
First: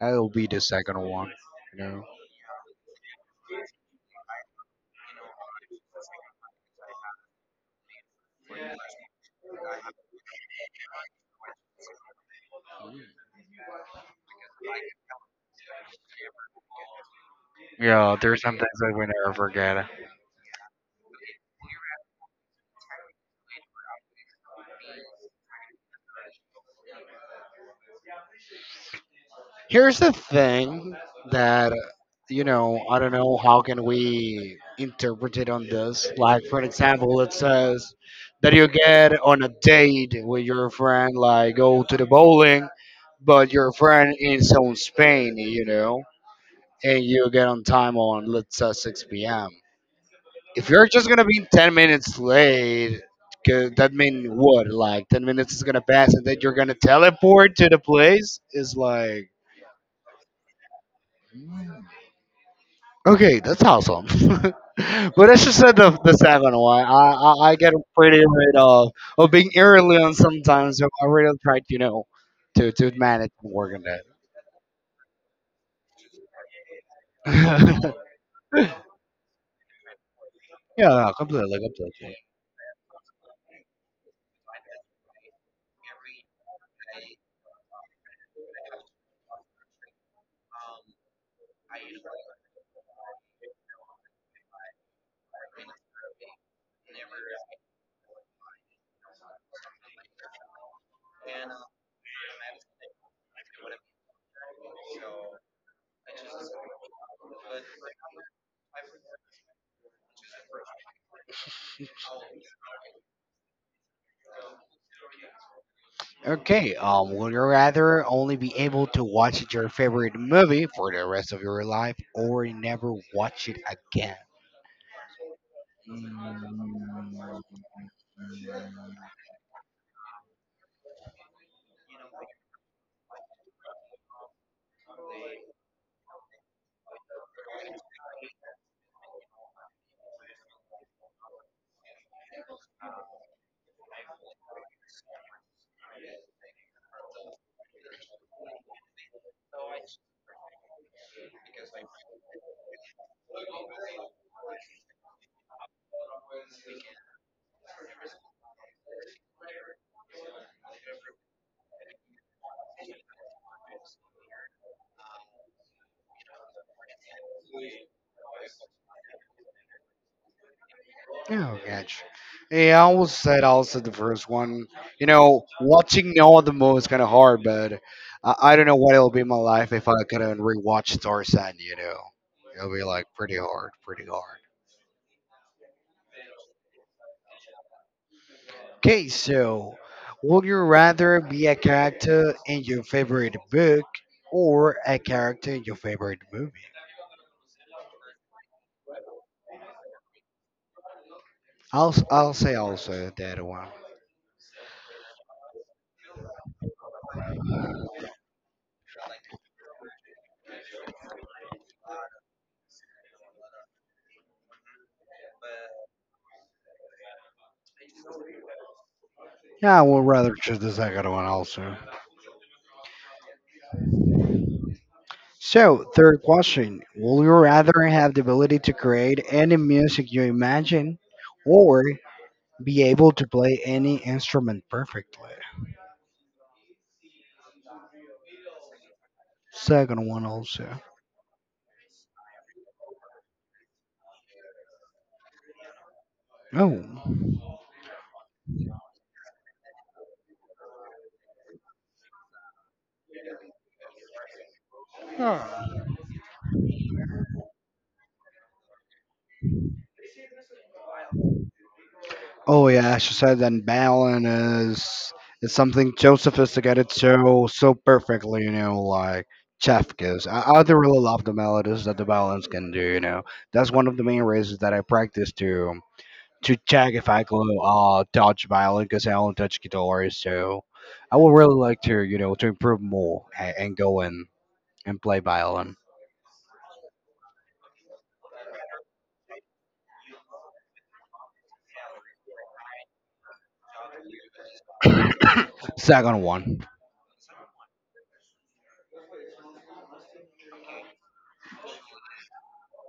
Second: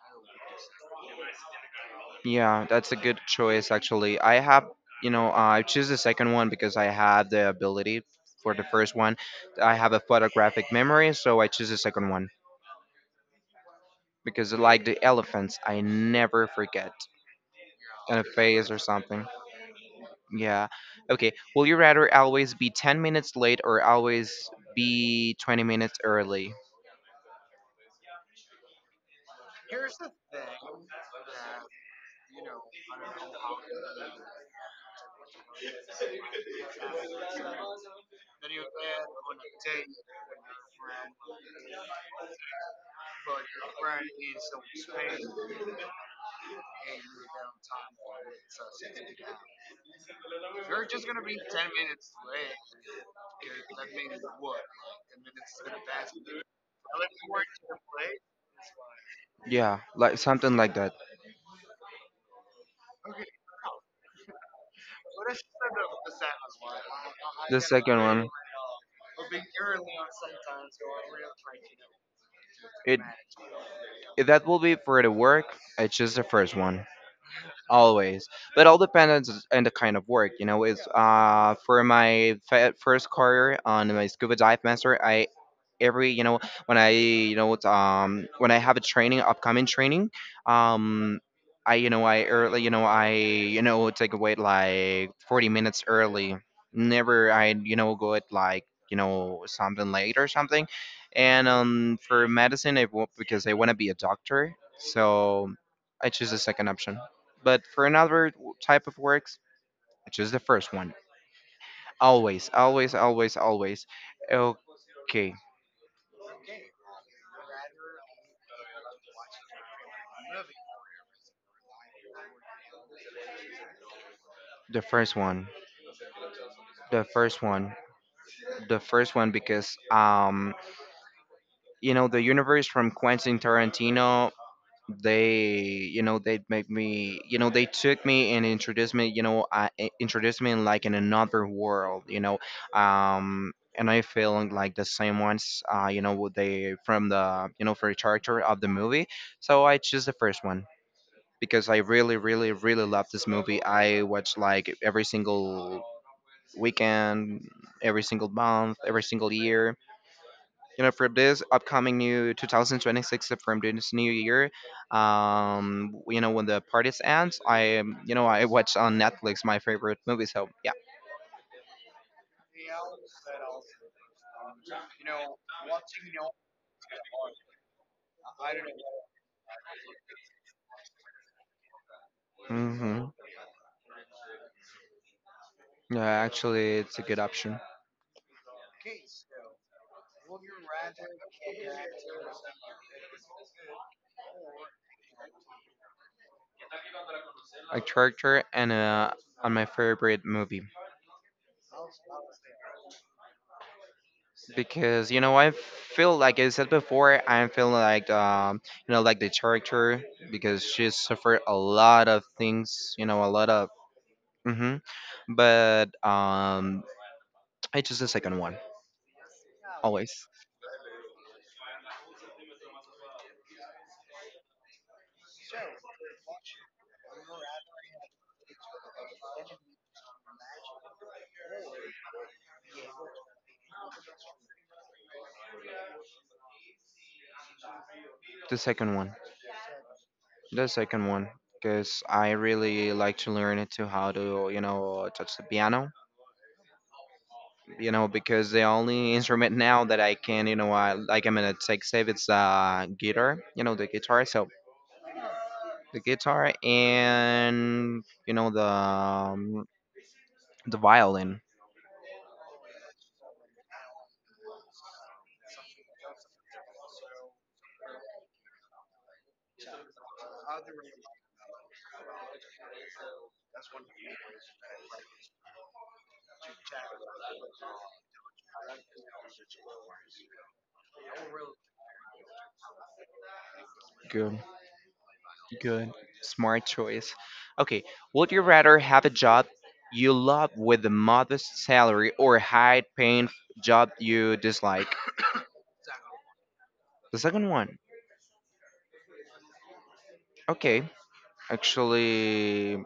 [SPEAKER 2] it'll be the second one. You know?
[SPEAKER 1] Yeah, that's a good choice actually. I have, you know, I choose the second one because I have the ability for the first one. I have a photographic memory, so I choose the second one because like the elephants, I never forget
[SPEAKER 2] Yeah,
[SPEAKER 1] a
[SPEAKER 2] there's some
[SPEAKER 1] face
[SPEAKER 2] things
[SPEAKER 1] or
[SPEAKER 2] that we
[SPEAKER 1] something.
[SPEAKER 2] never forget.
[SPEAKER 1] Yeah. Okay. Will you rather always be 10 minutes late or always be 20 minutes early?
[SPEAKER 2] Here's the thing that I don't know how can we interpret it on this. Like for example, it says that you get on a date with your friend, like go to the bowling, but your friend is on Spain, you know, and you get on time on let's say 6 p.m. If you're just gonna be 10 minutes late, 'cause that mean what? Like 10 minutes is gonna pass, and then you're gonna teleport to the place? Is like
[SPEAKER 1] Yeah, like something like that.
[SPEAKER 2] okay, that's awesome. But as you said, the second one, I
[SPEAKER 1] The
[SPEAKER 2] get
[SPEAKER 1] second
[SPEAKER 2] pretty
[SPEAKER 1] one,
[SPEAKER 2] rid of being early sometimes, so I really try to, you know, to
[SPEAKER 1] it
[SPEAKER 2] manage and work on
[SPEAKER 1] that will be for the work. It's just the first one
[SPEAKER 2] that.
[SPEAKER 1] always, but all depends on the kind of work. You know, it's
[SPEAKER 2] Yeah, completely,
[SPEAKER 1] for
[SPEAKER 2] completely.
[SPEAKER 1] my first career on my scuba dive master, I, every, you know, when I, you know, it's, when I have a training upcoming training, um I, you know, I early, you know, I, you know, take away like 40 minutes early, never I, you know, go at like, you know, something late or something. And for medicine, because I want to be a doctor, so I choose the second option, but for another type of works, I choose the first one, always, always, always, always. Okay,
[SPEAKER 2] Okay, would you rather only be able to watch your favorite movie for the rest of your life or never watch it again?
[SPEAKER 1] the first one. The first one. The first one, because you know the universe from Quentin Tarantino, they, you know, they make me, you know, they took me and introduced me, you know, introduced me in like in another world, you know. um and I feel like the same ones, you know what they from the, you know, for the character of the movie. So I choose the first one because I really, really, really love this movie. I watch like every single weekend, every single month, every single year. You know, for this upcoming new 2026, from this new year, you know, when the parties ends, I, you know, I watch on Netflix my favorite movie. So yeah.
[SPEAKER 2] Oh, gotcha. Yeah, I always said also the first one. You know, watching all the movie is kind of hard, but I don't know what it'll be in my life if I couldn't rewatch Tarzan. You know, it'll be like
[SPEAKER 1] Hmm.
[SPEAKER 2] pretty hard, pretty hard.
[SPEAKER 1] Yeah, actually, it's a good option.
[SPEAKER 2] Okay, so would you rather be a character in your favorite book or a character in your favorite movie?
[SPEAKER 1] A character and a on my favorite movie,
[SPEAKER 2] I'll say also that one.
[SPEAKER 1] because you know I feel like I said before, I feel like, you know, like the character, because she suffered a lot of things, you know, a lot of, hmm. But I choose the second one
[SPEAKER 2] Yeah, I would
[SPEAKER 1] always.
[SPEAKER 2] rather choose the second one also. So, third question. Would you rather have the ability to create any music you imagine or be able to play any instrument perfectly?
[SPEAKER 1] The second one,
[SPEAKER 2] Second one
[SPEAKER 1] the
[SPEAKER 2] also.
[SPEAKER 1] second one, because I really like to learn it to how to, you know, touch the piano.
[SPEAKER 2] Oh.
[SPEAKER 1] You know because the only instrument now that I can, you know, I like, I'm gonna take save, it's guitar. You know the guitar. So
[SPEAKER 2] Huh.
[SPEAKER 1] the guitar, and you know the violin.
[SPEAKER 2] Oh, yeah, she said that balance is something so sophisticated, so so perfectly, you know, like chef gives. I do really love the melodies that the balance can do, you know. That's one of the main reasons that I practice too, to check if I can touch violin because I only touch guitar. So I would really like to, you know, to improve more and go in
[SPEAKER 1] Good.
[SPEAKER 2] and play violin.
[SPEAKER 1] Good. Smart choice. Okay. Would you rather have a job you love with a modest salary or a high paying job you dislike?
[SPEAKER 2] Second one.
[SPEAKER 1] The second one. Okay. Actually,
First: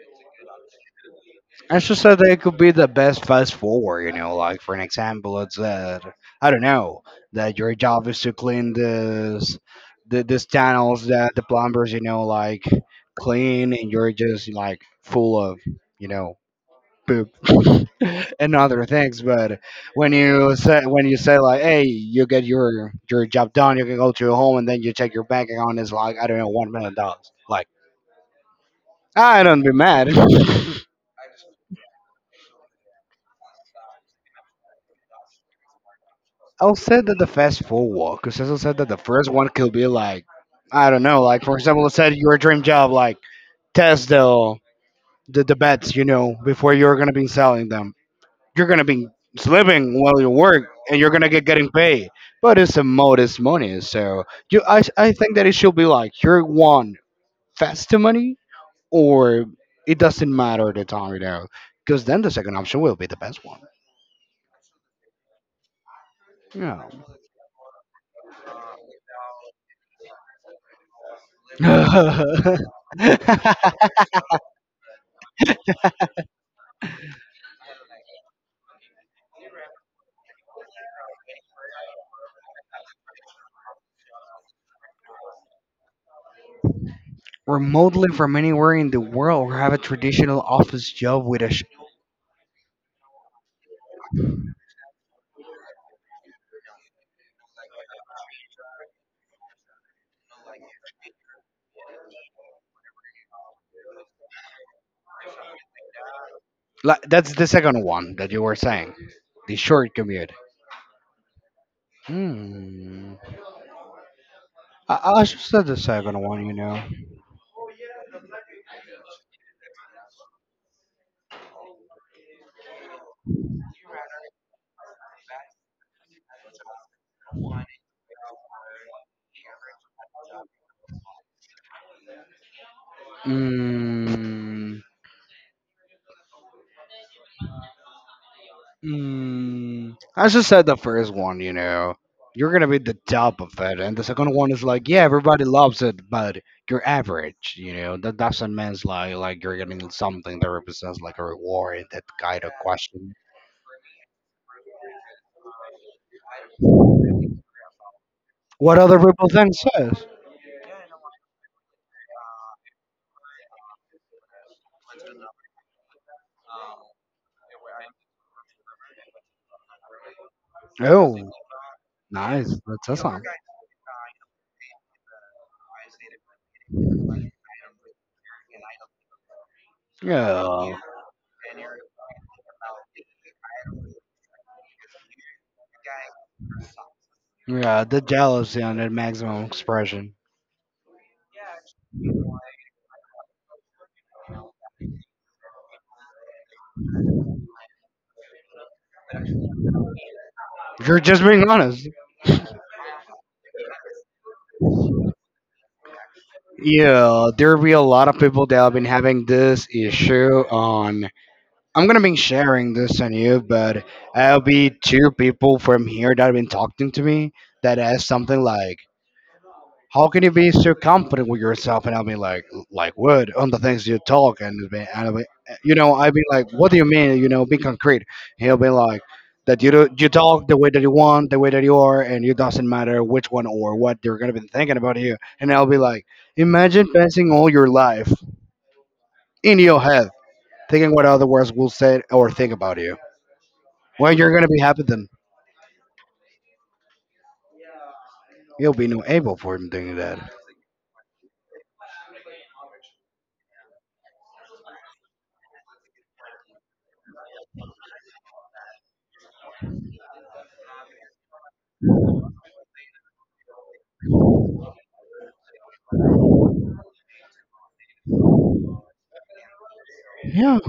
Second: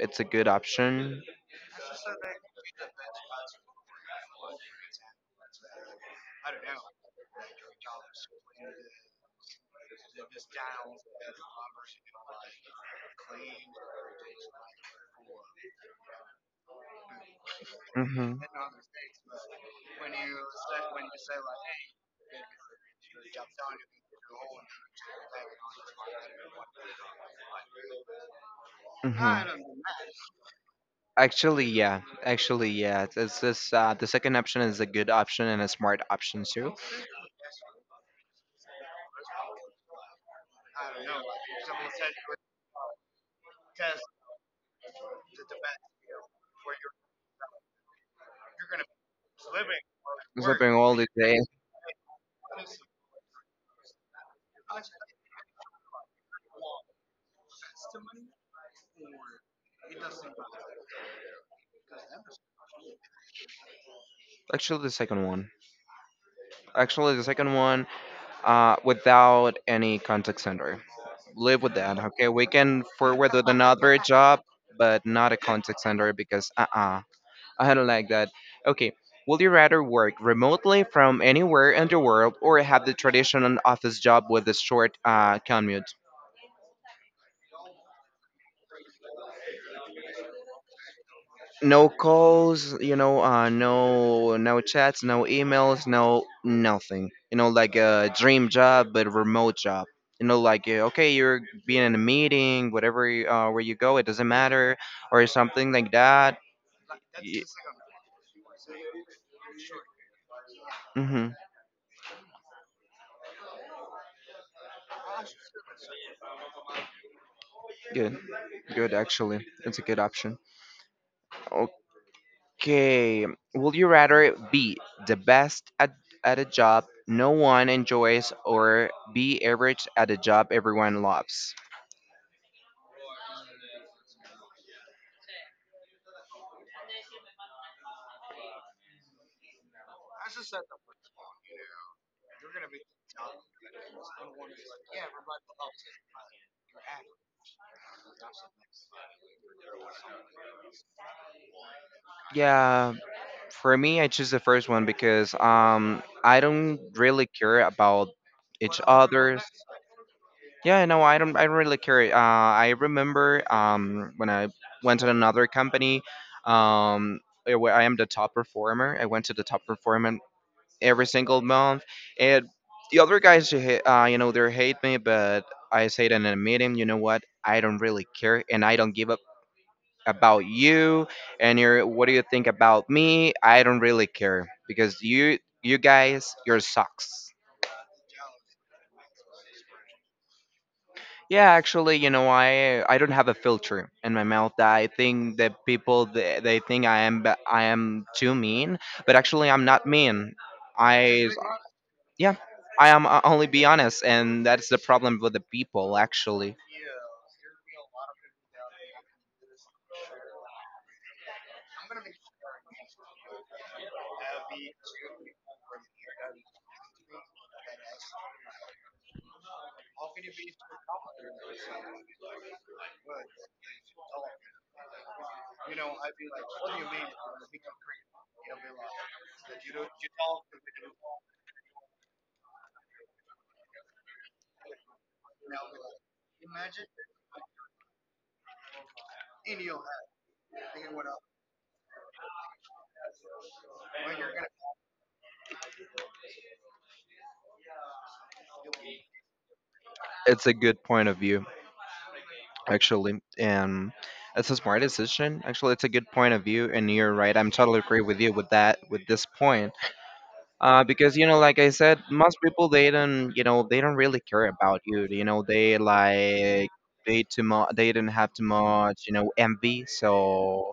[SPEAKER 1] it's a good option.
[SPEAKER 2] And she said that it could be the best fast forward, you know, like for an example, it's that, I don't know, that your job is to clean this, the, this tunnels that the plumbers, you know, like clean and you're just like full of, you know, poop
[SPEAKER 1] Mm-hmm.
[SPEAKER 2] and other things. But when you say like, hey, you get your job done, you can go to your home, and then you check your bank account is like I don't know $1 million. Like I don't be
[SPEAKER 1] Mm-hmm.
[SPEAKER 2] mad.
[SPEAKER 1] Actually, yeah. Actually, yeah. This is, the second option is a good option and a smart option too.
[SPEAKER 2] I'll say that the fast forward because as I said that the first one could be like I don't know, like for example, let's say your dream job like test the the bets you know before you're gonna be selling them, you're gonna be living while you work
[SPEAKER 1] Sleeping all
[SPEAKER 2] and
[SPEAKER 1] the
[SPEAKER 2] you're gonna
[SPEAKER 1] day.
[SPEAKER 2] get getting paid, but it's a modest money. So you, I think that it should be like you want fast money, or it doesn't matter the time, you know, because then the second option will be the best one.
[SPEAKER 1] Actually, the second one.
[SPEAKER 2] Yeah.
[SPEAKER 1] Actually, the second one. Without any contact center. Live with that. Okay, we can forward with another job, but not a contact center because I don't like that. Okay, would you rather work remotely from anywhere in the world or have the traditional office job with a short commute?
[SPEAKER 2] Remotely from anywhere in the world or have a traditional office job with a sh-
[SPEAKER 1] No calls, you know, no chats, no emails, no nothing. You know, like a dream job, but a remote job. You know, like okay, you're being in a meeting, whatever, where you go, it doesn't matter or something like that.
[SPEAKER 2] like, that's the second one that you were saying, the short commute.
[SPEAKER 1] Mm-hmm.
[SPEAKER 2] Hmm. I should say the second one, you know.
[SPEAKER 1] Good. Good, actually. It's a good option. Okay. Would you rather be the best at a job no one enjoys or be average at a job everyone loves?
[SPEAKER 2] Mm, mm, as I just said, the first one, you know, you're gonna be the top of it, and the second one is like, yeah, everybody loves it, but you're average, you know. That doesn't mean like you're getting something that represents like a reward. That kind of
[SPEAKER 1] Yeah,
[SPEAKER 2] question.
[SPEAKER 1] for me, I choose the first one because I don't really care about
[SPEAKER 2] What
[SPEAKER 1] each
[SPEAKER 2] other people
[SPEAKER 1] other.
[SPEAKER 2] think says?
[SPEAKER 1] Yeah, no, I don't. I don't really care. I remember when I went to another company, um, where I am the top performer. I went to the top performer every
[SPEAKER 2] Oh,
[SPEAKER 1] single month, and
[SPEAKER 2] nice. That's
[SPEAKER 1] the other
[SPEAKER 2] awesome.
[SPEAKER 1] guys, who you know, they hate me, but I say that in a meeting. You know what? I don't really care, and I don't give up about
[SPEAKER 2] Yeah,
[SPEAKER 1] you. And your what do you think about me? I don't really care because you guys, you're socks.
[SPEAKER 2] yeah. The jealousy on that maximum expression.
[SPEAKER 1] Yeah, actually, you know, I don't have a filter in my mouth. I think that people they think I am I am too mean, but actually I'm not mean.
[SPEAKER 2] You're just
[SPEAKER 1] I
[SPEAKER 2] being honest.
[SPEAKER 1] yeah, I am I only be honest, and that's the problem with the people. Actually,
[SPEAKER 2] Yeah, there will be a lot of people that have been having this issue on. I'm gonna be sharing this on you, but I'll be two people from here that have been talking to me that asked something like, how can you be so confident with yourself? And I'll be like what on the things you talk? And it'll be- and I'll be, you know, I'll be like, what do you mean? You know, be concrete. He'll be like, that you do, you talk the way that you want, the way that you are, and it doesn't matter which one or what they're gonna be thinking about you. And I'll be like, imagine passing all your life in your head, thinking what other words will say or think about you. When you're gonna be happy, then you'll be no able for him doing that.
[SPEAKER 1] it's a good point of view. Actually, and it's a smart decision. Actually, it's a good point of view, and you're right. I'm totally agree with you with that with this point. Because you know like I said most people they don't you know they don't really care about you you know they like they too much they do not have too much you know envy
[SPEAKER 2] Yeah,
[SPEAKER 1] so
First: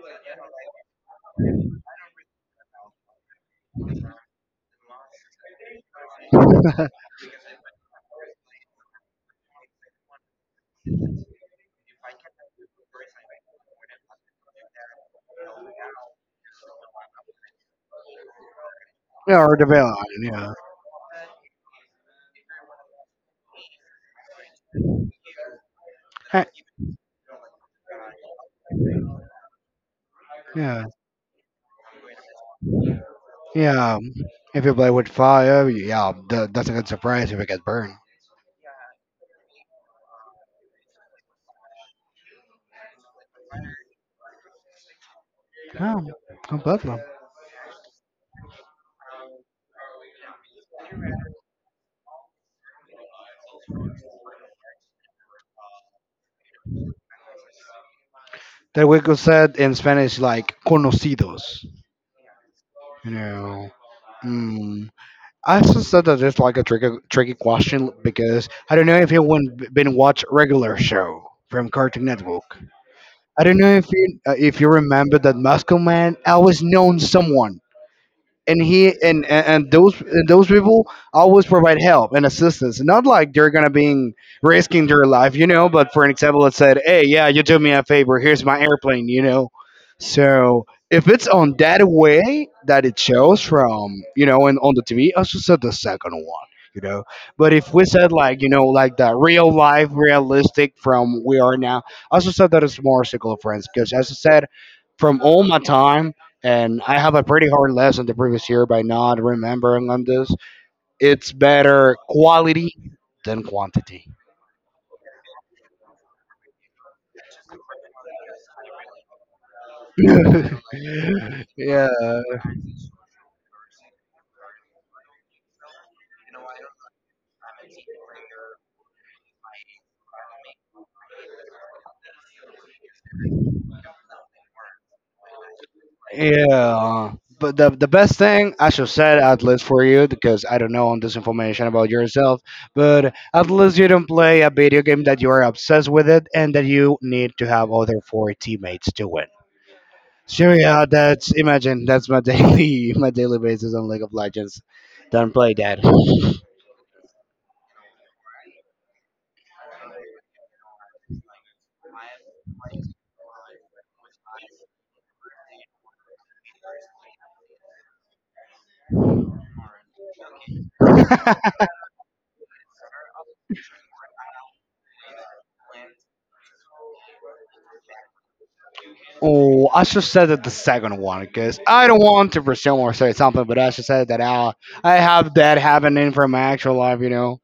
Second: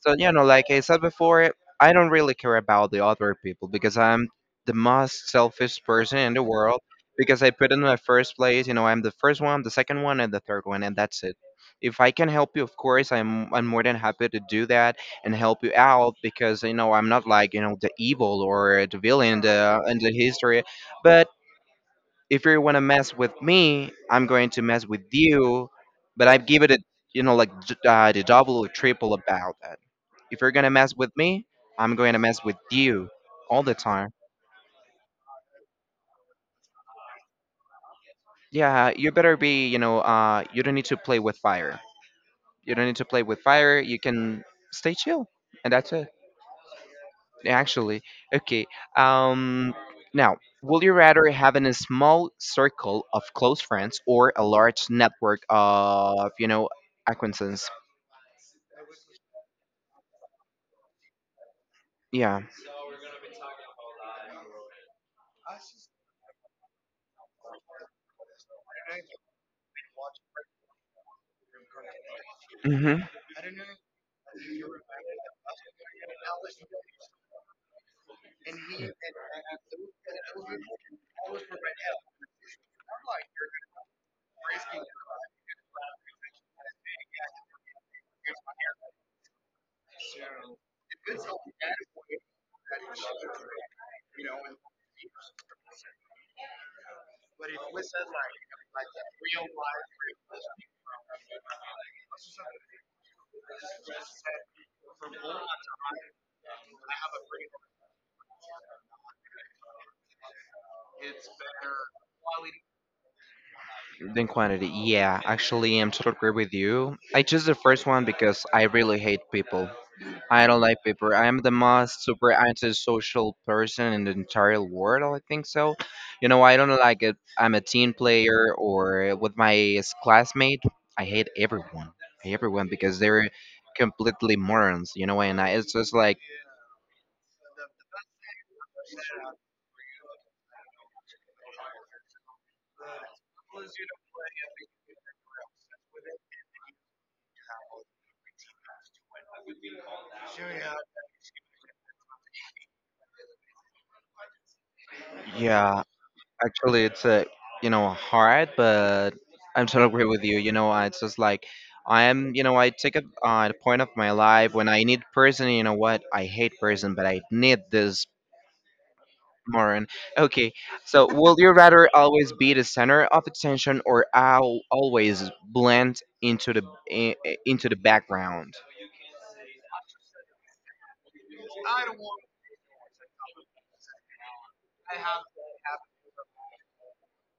[SPEAKER 1] so, you know, like I said before, I don't really care about the other people because I'm the most selfish person in the world because I put in my first place, you know, I'm the first one, the second one, and the third one, and that's it. If I can help you, of course, I'm more than happy to do that and help you out because you know I'm not like you know the evil or the villain
[SPEAKER 2] yeah, or the villain.
[SPEAKER 1] in the
[SPEAKER 2] Yeah,
[SPEAKER 1] history, but if you want to mess with me, I'm going to mess with you, but I
[SPEAKER 2] eh,
[SPEAKER 1] give it you know, like the double or triple about that. If you're going to
[SPEAKER 2] yeah,
[SPEAKER 1] mess with me, I'm going to mess with you all the
[SPEAKER 2] yeah.
[SPEAKER 1] time.
[SPEAKER 2] If you play with fire, yeah, that's a good surprise if you get burned.
[SPEAKER 1] Yeah, you better be, you know, you don't need to play with fire. You don't need to play with fire. You can stay chill, and that's
[SPEAKER 2] Yeah,
[SPEAKER 1] it.
[SPEAKER 2] completely.
[SPEAKER 1] Actually, okay. Um, now, will you rather have in a small circle of close friends or a large network of, you know, acquaintances?
[SPEAKER 2] That we could said in Spanish like conocidos.
[SPEAKER 1] Yeah,
[SPEAKER 2] You know. Mm. I just said that it's like a tricky, tricky question because I don't know if you went been watch regular show from Cartoon Network.
[SPEAKER 1] hmm.
[SPEAKER 2] I don't know if you remember that Muscle Man always known someone, and he and and those and those people always provide help and assistance not like they're gonna be risking their life, you know, but for an example it said hey yeah you do me a favor, here's my airplane, you know. So if it's on that way that it shows from, you know, and on the TV I should said the second one, you know. But if we said like, you know, like the real life realistic from we are now, I also said that it's more circle of friends because as I said, from all my time, and I have a pretty hard lesson the previous year by not remembering on this. It's better quality than quantity.
[SPEAKER 1] Than quantity. Yeah, actually, I'm totally agree with you. I choose the first one because I really hate people. I don't like people. I am the
[SPEAKER 2] Yeah,
[SPEAKER 1] most super antisocial person in the entire world. I think so. You know, I don't like it. I'm a team player or with my classmate. I hate everyone. I hate everyone because they're completely morons. You know, and I, it's just like,
[SPEAKER 2] yeah. But the best thing I should said at least for you, because I don't know on this information about yourself, but at least you don't play a video game that you are obsessed with it and that you need to have other four teammates to win. So yeah, that's imagine that's my daily my daily basis on League of Legends. Don't play that.
[SPEAKER 1] yeah. Actually, it's a you know hard, but I'm totally agree with you. You know, I- it's just like I am. You know, I take a the point of my life when I need person. You know what? I hate person, but I need this more. And okay, so will you rather always be the center of attention or I'll always blend into the into the background?
[SPEAKER 2] Oh, I should have said it the second one because I don't want to presume or say something, but I should said that I have that happening from my actual life. You know,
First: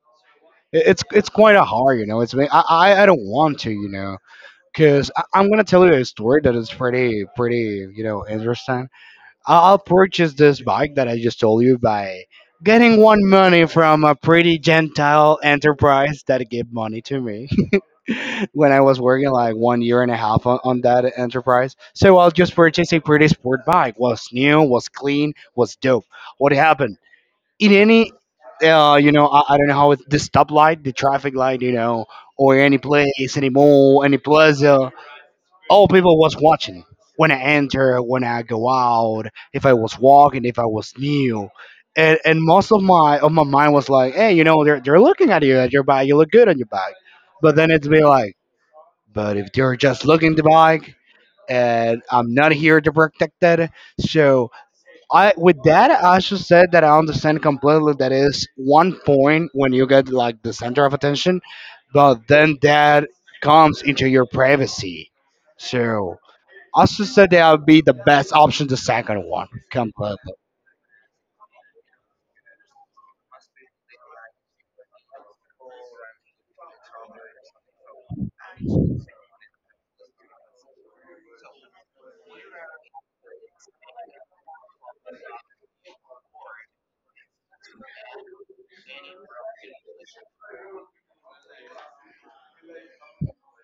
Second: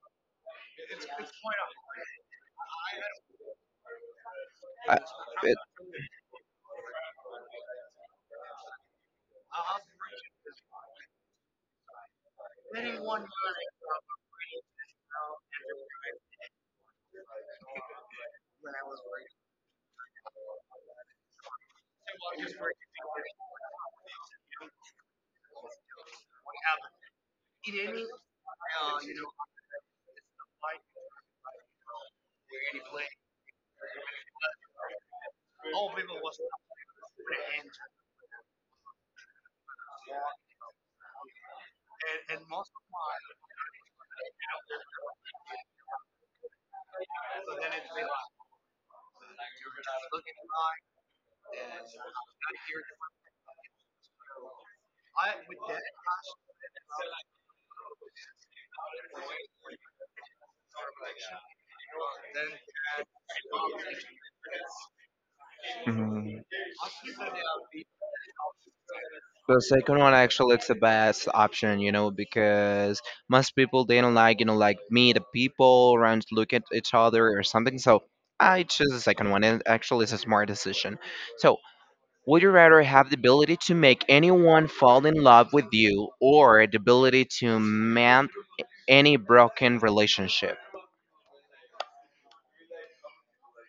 [SPEAKER 2] it- it's quite a hard. You know, it's been- I don't want to. You know,
[SPEAKER 1] I,
[SPEAKER 2] because I'm gonna tell you a story that is pretty pretty you know interesting. I'll purchase this bike that I just told you by getting one money from a pretty gentile enterprise that gave money to me. When I was working like one year and a half on that enterprise. So I'll just purchase a pretty sport bike. Was new, was clean, was dope. What happened? In any, you know, I don't know how it's the stoplight, the traffic light, you know, or any place, any mall, any plaza. All people was watching when I enter, when I go out, if I was walking, if I was new. And most of my mind was like, hey, you know, they're looking at you at your bike. You look good on your bike. But then it's be like, but if they're just looking to bike, and I'm not here to protect that, so I with that I should say that I understand completely. That is one point when you get like the center of attention, but then that comes into your privacy. So
[SPEAKER 1] it,
[SPEAKER 2] I should say that would be the best option, the second one,
[SPEAKER 1] The second one
[SPEAKER 2] completely.
[SPEAKER 1] actually it's the best option, you know, because most people they don't like, you know, like meet the people around look at each other or something. So I choose the second one and actually it's a smart decision. So would you rather have the ability to make anyone fall in love with you or the ability to mend any broken relationship?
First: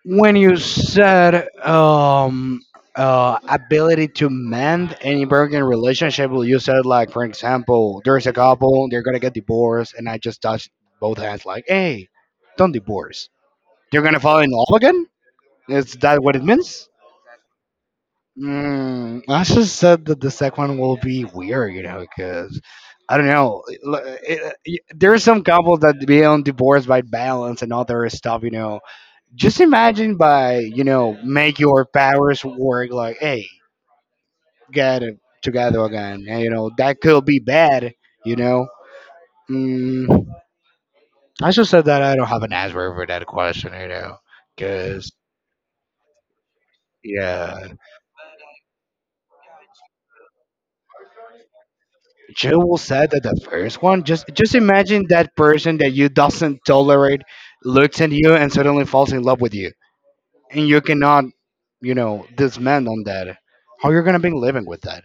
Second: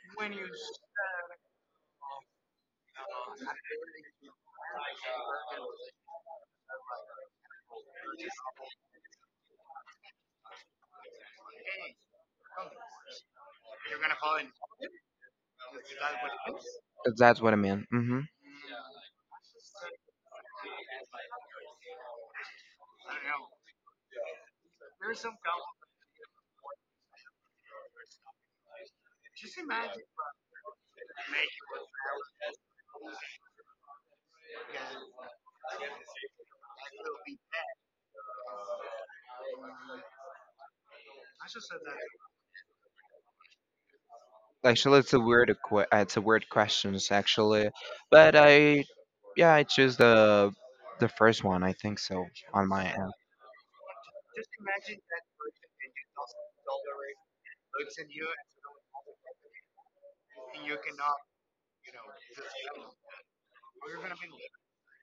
[SPEAKER 2] When you said ability to mend any broken relationship, well, you said like for example there's a couple they're gonna get divorced and I just touch both hands like hey don't divorce they're gonna fall in love again, is that what it means?
[SPEAKER 1] That's what I mean. Hmm.
[SPEAKER 2] Mm, I just said that the second one will be weird, you know, because I don't know. There are some couples that be on divorce by balance and other stuff, you know, just imagine by you know make your powers work like hey get it together again. And, you know that could be bad. You know. Mm, I just said that I don't have an answer for that question. You know,
[SPEAKER 1] Actually,
[SPEAKER 2] because
[SPEAKER 1] it's a weird it's a weird questions actually,
[SPEAKER 2] yeah.
[SPEAKER 1] but I yeah I choose the first one. I think so on
[SPEAKER 2] Jewel
[SPEAKER 1] my
[SPEAKER 2] said
[SPEAKER 1] end.
[SPEAKER 2] that the first one, just imagine that person that you doesn't tolerate looks at you and suddenly falls in love with you, and you cannot, you know, dismantle on that. How you're gonna be living with that?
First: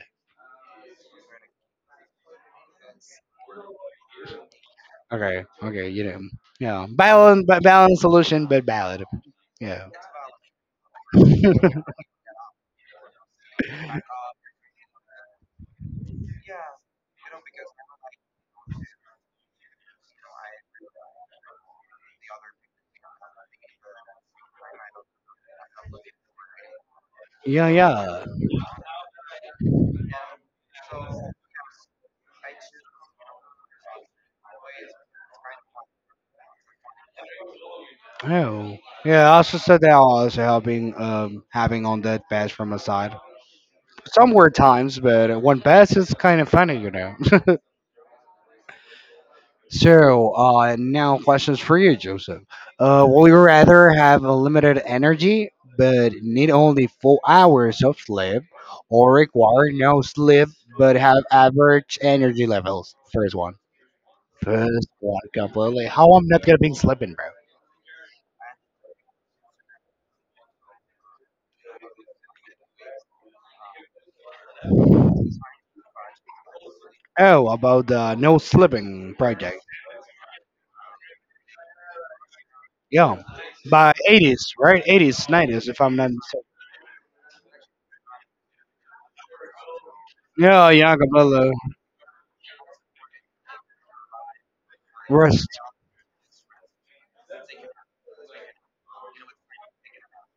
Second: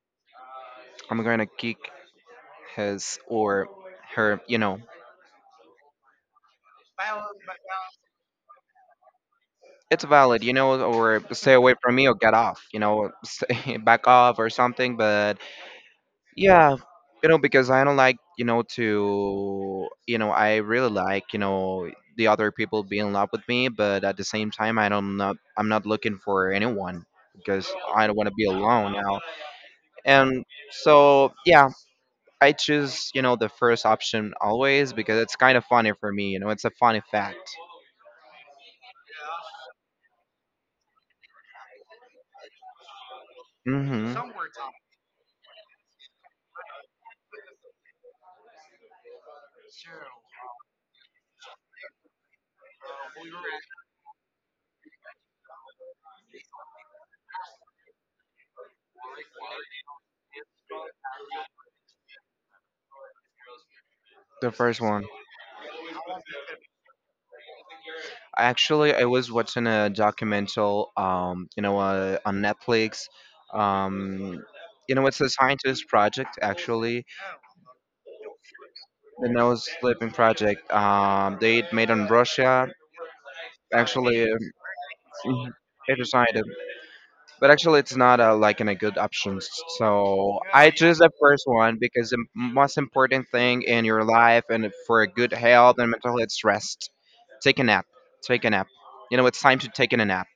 [SPEAKER 1] I'm gonna kick his or her. You know,
[SPEAKER 2] Okay, okay, you know, yeah, balance, but balance solution, but ballad. Yeah,
[SPEAKER 1] it's valid. You know, or stay away from me or get off. You know, stay, back off or something. But yeah, you know, because I don't like, you know, to, you know, I really like, you know, the other people being in love with me, but at the same time, I don't not, I'm not looking for anyone
[SPEAKER 2] yeah,
[SPEAKER 1] because I don't
[SPEAKER 2] yeah.
[SPEAKER 1] want to be alone now. And so, yeah, I choose, you know, the first option always because it's kind of funny for me, you know, it's a funny fact.
[SPEAKER 2] Oh, yeah. I also said that I was helping, having on that pass from my side.
[SPEAKER 1] Mm-hmm.
[SPEAKER 2] Some were times, but one pass is kind of funny, you know. So now questions for you, Joseph. Will you rather have a limited energy but need only 4 hours of sleep, or require no sleep but have average energy levels? First one.
[SPEAKER 1] The first
[SPEAKER 2] First
[SPEAKER 1] one.
[SPEAKER 2] woke up. How I'm not gonna be slipping, bro?
[SPEAKER 1] Actually, I was watching a documental, you know, on Netflix. Um, you know, it's a scientist project, actually,
[SPEAKER 2] Oh, about the no slipping
[SPEAKER 1] the
[SPEAKER 2] project.
[SPEAKER 1] nose sleeping project. They made on Russia.
[SPEAKER 2] Yeah, by
[SPEAKER 1] Actually,
[SPEAKER 2] 80's, right? 80's,
[SPEAKER 1] um,
[SPEAKER 2] 90's, if I'm
[SPEAKER 1] they
[SPEAKER 2] not mistaken.
[SPEAKER 1] decided, but actually, it's not like in a good option. So
[SPEAKER 2] Yeah,
[SPEAKER 1] I
[SPEAKER 2] yeah,
[SPEAKER 1] choose the first
[SPEAKER 2] Cabello.
[SPEAKER 1] one because the most important thing in your life and for a good
[SPEAKER 2] Rest.
[SPEAKER 1] health and mental health is rest. Take a nap. Take a nap. You know, it's time to take in a nap.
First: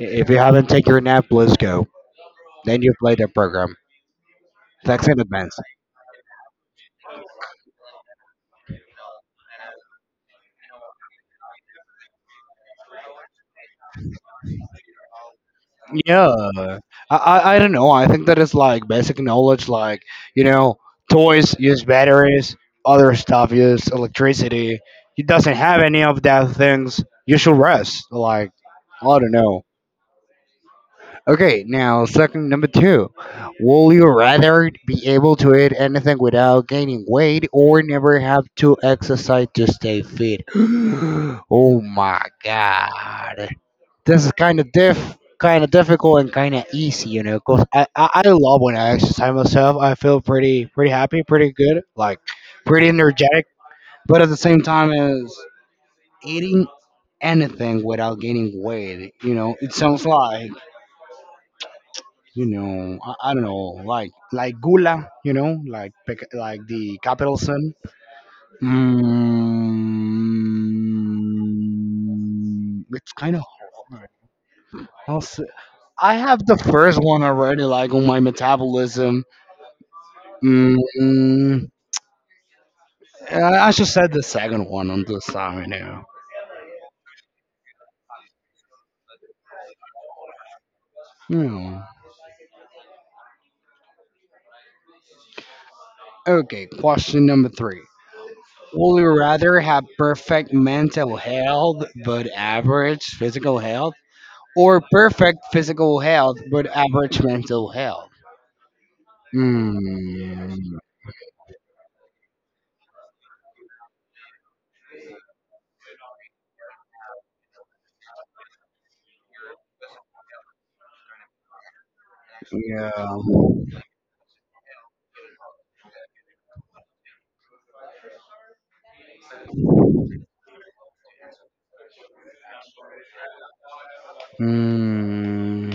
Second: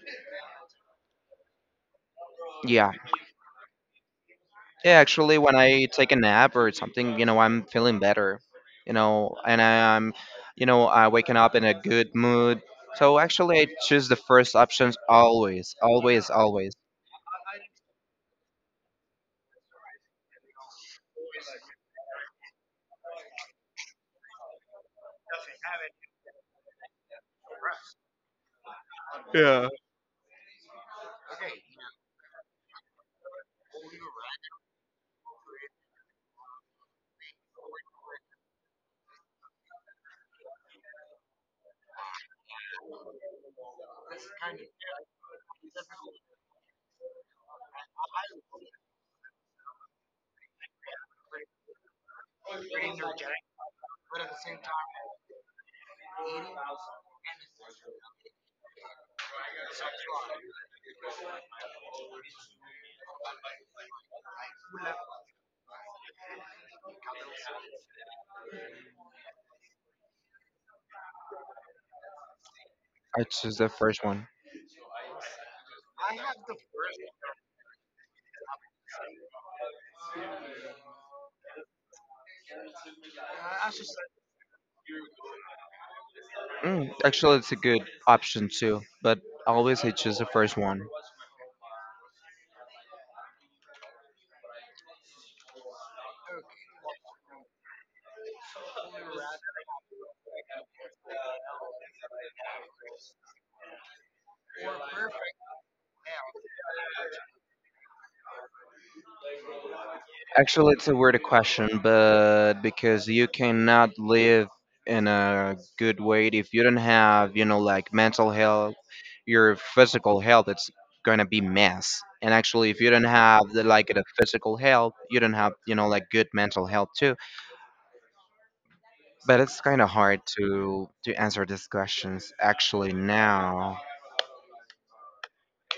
[SPEAKER 2] If you haven't take your nap, let's go. Then
[SPEAKER 1] Yeah.
[SPEAKER 2] you play the program.
[SPEAKER 1] Yeah,
[SPEAKER 2] Thanks in
[SPEAKER 1] actually, when
[SPEAKER 2] advance.
[SPEAKER 1] I take a nap or something, you know, I'm feeling better, you know, and I'm, you know, I waking up in a good mood. So actually, I choose the first options always,
[SPEAKER 2] Yeah,
[SPEAKER 1] always, always.
[SPEAKER 2] I don't know. I think that is like basic knowledge, like you know, toys use batteries, other stuff use electricity. He doesn't have any of that things. You should rest. Like I don't know. Okay, now second, number two. Will you rather be able to eat anything without gaining weight, or never have to exercise to stay fit? Oh my god, this is kind of difficult and kind of easy, you know. Cause I love when I exercise myself. I feel pretty, pretty happy, pretty good, like pretty energetic. But at the same time, is eating anything without gaining weight, you know, it sounds like, you know, I don't know, like gula, you know, like the capital sin. Mm, it's
[SPEAKER 1] I
[SPEAKER 2] kind of
[SPEAKER 1] choose the first
[SPEAKER 2] hard.
[SPEAKER 1] one.
[SPEAKER 2] I'll I have the first one already, like on my metabolism. Mm, I just said the second one on this time, you know.
[SPEAKER 1] Mm, actually, it's a good option too, but always I choose the first one.
[SPEAKER 2] Hmm. Okay, question number three. Would you rather have perfect mental health but average physical health, or perfect physical health but average mental health?
[SPEAKER 1] Actually,
[SPEAKER 2] Hmm.
[SPEAKER 1] it's a weird question, but because you cannot live in a good way if you don't have, you know, like mental health, your physical health, it's gonna be mess. And actually, if you
[SPEAKER 2] Yeah.
[SPEAKER 1] don't have the, like the physical health, you don't have, you know, like good mental health too. But it's kind of hard to answer these questions actually now.
[SPEAKER 2] Hmm.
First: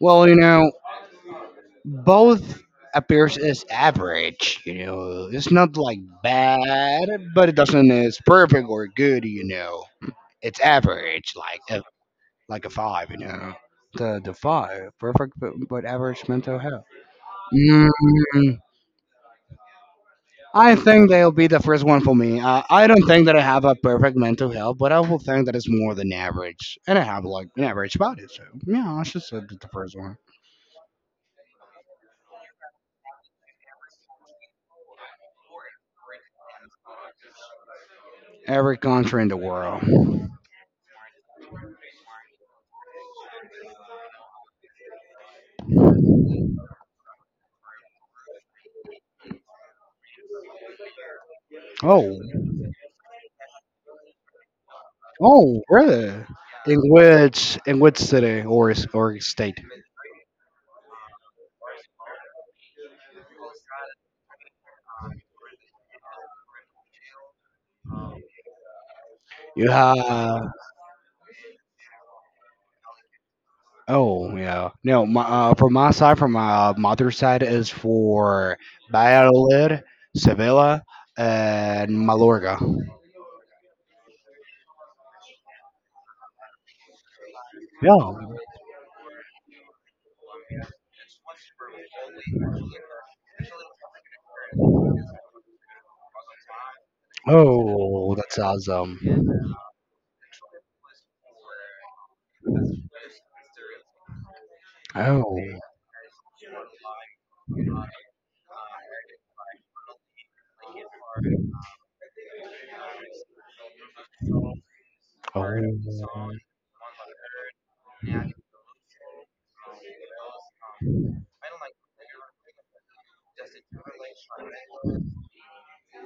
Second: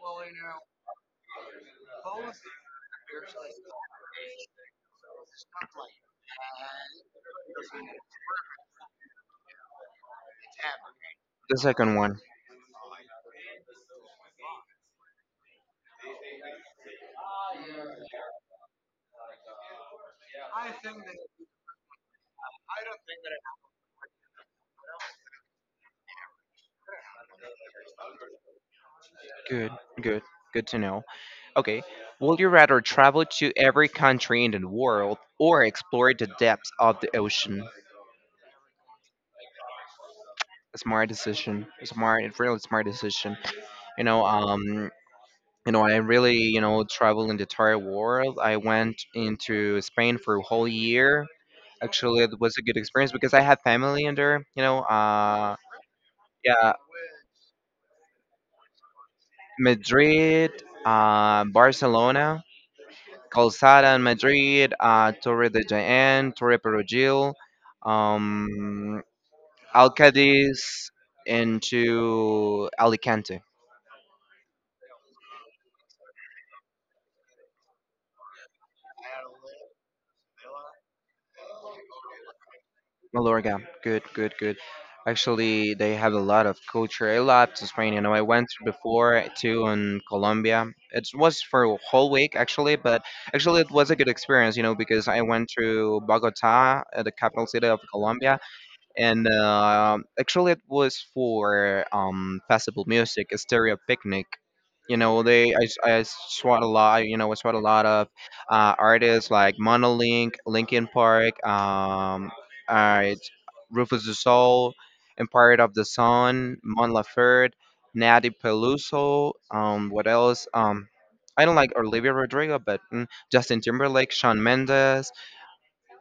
[SPEAKER 2] Well, you know, both appears as average, you know, it's not like bad, but it doesn't, it's perfect or good, you know, it's average,
[SPEAKER 1] The second one,
[SPEAKER 2] like a five, you know, the five perfect but average mental health. Mm, I think they'll be the first one for me. I don't think that I have a perfect mental health, but I will think that it's more than average and I have like an average body, so yeah, I should say that the
[SPEAKER 1] good,
[SPEAKER 2] first one.
[SPEAKER 1] good, good to know. Okay, would you rather travel to every country in the world or explore the depths of the ocean?
[SPEAKER 2] Every country in the world.
[SPEAKER 1] Smart decision. Smart, really smart decision. You know, um, you know, I really, you know, travel in the entire world. I went into Spain for a whole year.
[SPEAKER 2] Oh.
[SPEAKER 1] Actually, it was a good experience because I had family in there. You know,
[SPEAKER 2] Oh, really?
[SPEAKER 1] yeah,
[SPEAKER 2] In which, in which city or or state?
[SPEAKER 1] Madrid, Barcelona, Calzada in Madrid, Torre de Jaén, Torre Perugil um
[SPEAKER 2] Yeah.
[SPEAKER 1] Alcadiz into Alicante,
[SPEAKER 2] Oh, yeah. No, my, from my side, from my mother's side, is for Valladolid, Sevilla, and Mallorca.
[SPEAKER 1] Mallorca. Good, good, good. Actually, they have a lot of culture. I loved Spain.
[SPEAKER 2] Yeah.
[SPEAKER 1] You know, I went before too in Colombia. It was for a whole week actually, but actually it was a good experience. You know, because I went to Bogota, the capital city of
[SPEAKER 2] Oh, that's
[SPEAKER 1] Colombia,
[SPEAKER 2] awesome.
[SPEAKER 1] and actually it was for festival music a stereo picnic you know
[SPEAKER 2] Oh.
[SPEAKER 1] they I swat a lot you know I swat a lot of artists like monolink linkin park uh, rufus du sol empire of the
[SPEAKER 2] Oh.
[SPEAKER 1] sun mon laferte natty peluso what else I don't like Olivia Rodrigo, but mm, Justin Timberlake, Sean Mendes,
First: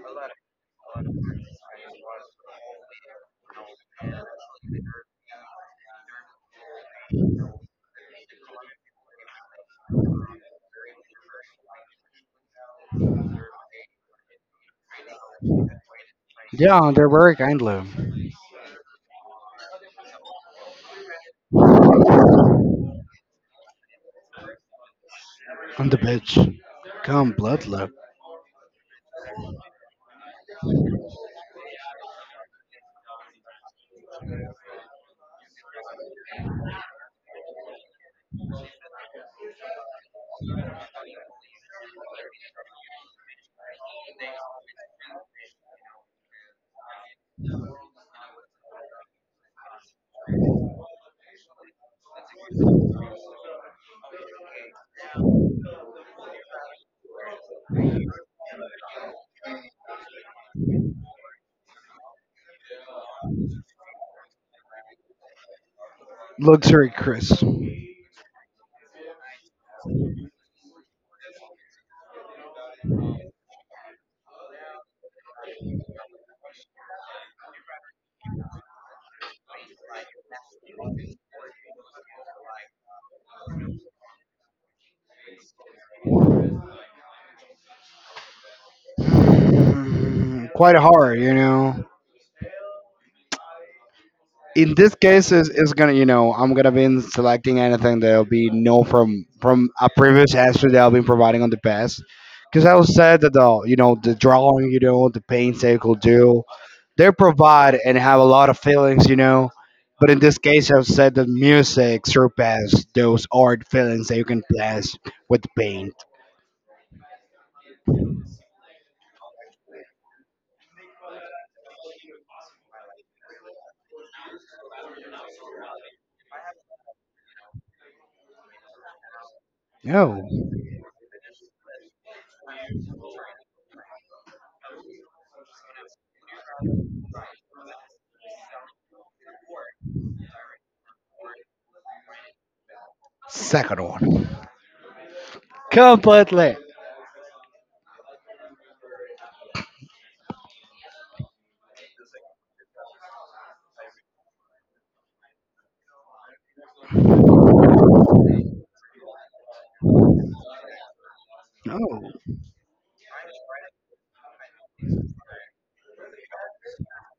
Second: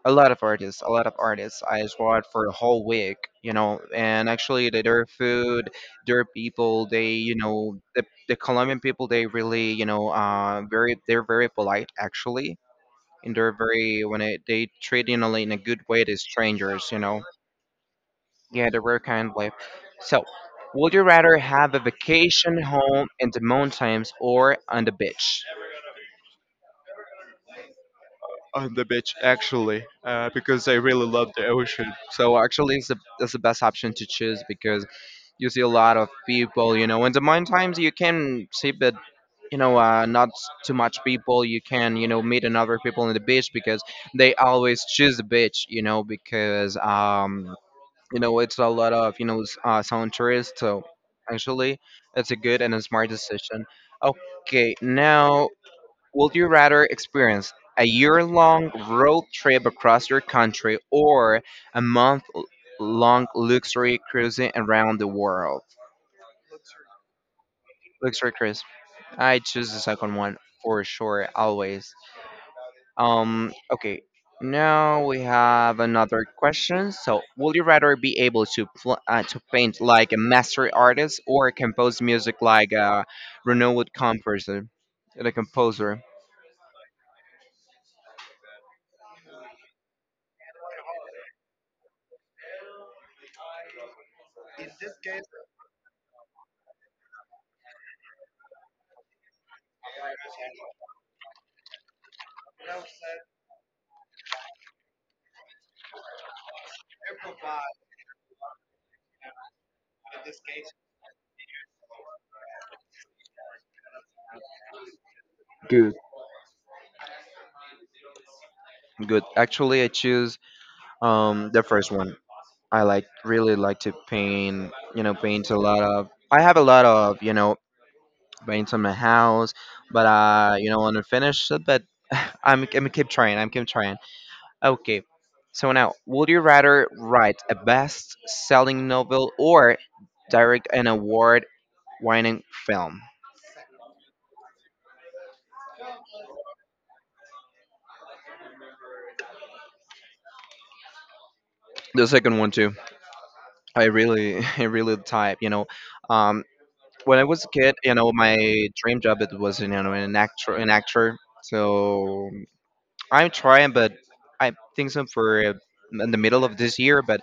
[SPEAKER 1] a lot of artists, a lot of artists. I swat for a whole week, you know, and actually their food, their people, they, you know, the Colombian people, they really, you know, very, they're very polite actually. And they're very, when it, they treat, you know, in a good way the strangers,
[SPEAKER 2] Yeah,
[SPEAKER 1] you
[SPEAKER 2] they're
[SPEAKER 1] know.
[SPEAKER 2] very kindly.
[SPEAKER 1] Yeah, they're very kind way. So, would you rather have a vacation home in the mountains or on the beach?
[SPEAKER 2] On the beach. Come, blood lip.
[SPEAKER 1] So actually, it's the best option to choose because you see a lot of people. You know, in the morning times you can see, but you know, not too much people. You can you know meet another people in the beach because they always choose the beach. You know, because you know it's a lot of you know sound tourists. So actually, it's a good and a smart decision. Okay, now would you rather experience a year long road trip across your country or a month long luxury cruising around the world?
[SPEAKER 2] Luxury Chris.
[SPEAKER 1] Luxury cruise. I choose the second one for sure, always. Okay. Now we have another question. So, would you rather be able to to paint like a master artist or compose music like a renowned composer, like a composer?
[SPEAKER 2] Mm, quite hard, you know. In this case is gonna, you know, I'm gonna be in selecting anything that'll be no from from a previous answer that I've been providing on the past, because I was said that the, you know, the drawing, you know, the paint cycle do they provide and have a lot of feelings, you know. But in this case I've said that music surpass those art feelings that you can pass with
[SPEAKER 1] Good.
[SPEAKER 2] paint.
[SPEAKER 1] Good. Actually, I choose the first one, I like really like to paint. You know, paint a lot of. I have a lot of you know paints on my house, but
[SPEAKER 2] No.
[SPEAKER 1] you know, want to finish it. But I'm gonna keep trying. I'm keep trying. Okay, so now, would you rather write a best-selling novel or direct an award-winning film?
[SPEAKER 2] Second one, completely.
[SPEAKER 1] The second one too. I really, I really type. You know, um, when I was a kid, you know, my dream job it was you know an actor, an actor.
[SPEAKER 2] No.
[SPEAKER 1] So I'm trying, but I think so for in the middle of this year, but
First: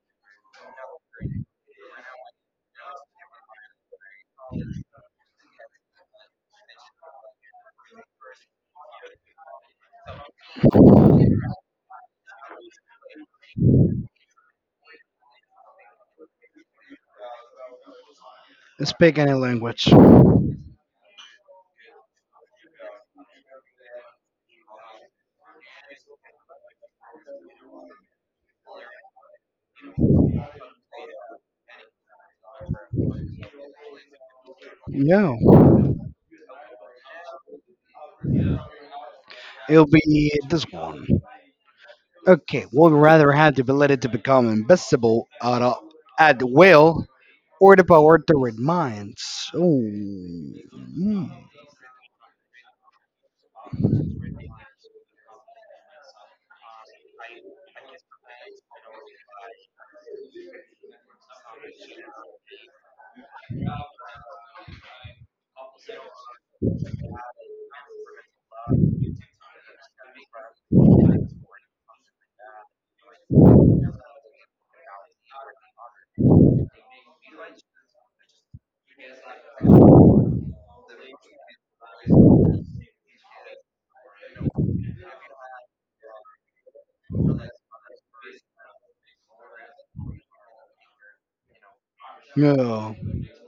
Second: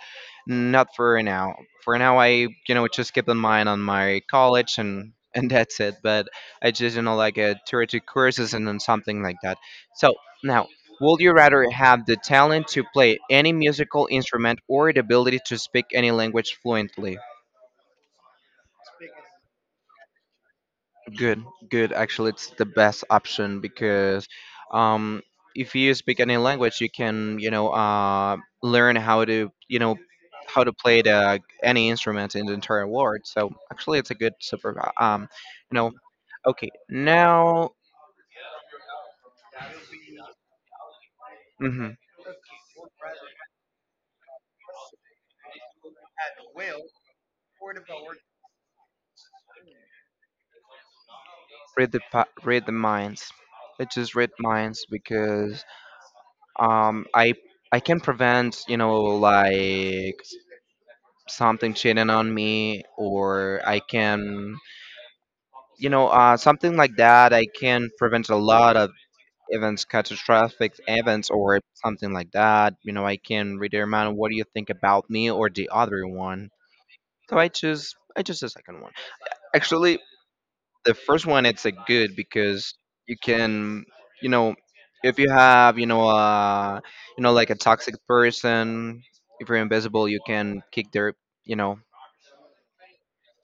[SPEAKER 1] not for now. For now, I just keep in mind on my college and and that's it. But I just like a theoretic courses and then something like that. So now. Would you rather have the talent to play any musical instrument or the ability to speak any language fluently?
[SPEAKER 2] Speak any language.
[SPEAKER 1] Good, good. Actually, it's the best option because um, if you speak any language, you can, learn how to, how to play the any instrument in the entire world. So actually, it's a good super.
[SPEAKER 2] No.
[SPEAKER 1] You know, okay. Now,
[SPEAKER 2] It'll be this one.
[SPEAKER 1] mhm,
[SPEAKER 2] Okay, one rather have the ability to become invisible at, a, at will or the power to read minds. Oh.
[SPEAKER 1] read the minds. Let's just read minds because um, I I can prevent, like something cheating on me, or I can something like that, I can prevent a lot of
[SPEAKER 2] Hmm.
[SPEAKER 1] events, catastrophic events, or something like that. You know, I can determine what do you think about me or the other one. So I choose the second one. Actually, the first one it's a good because you can, you know, if you have, like a toxic person, if you're invisible, you can kick their, you know,
[SPEAKER 2] Yeah.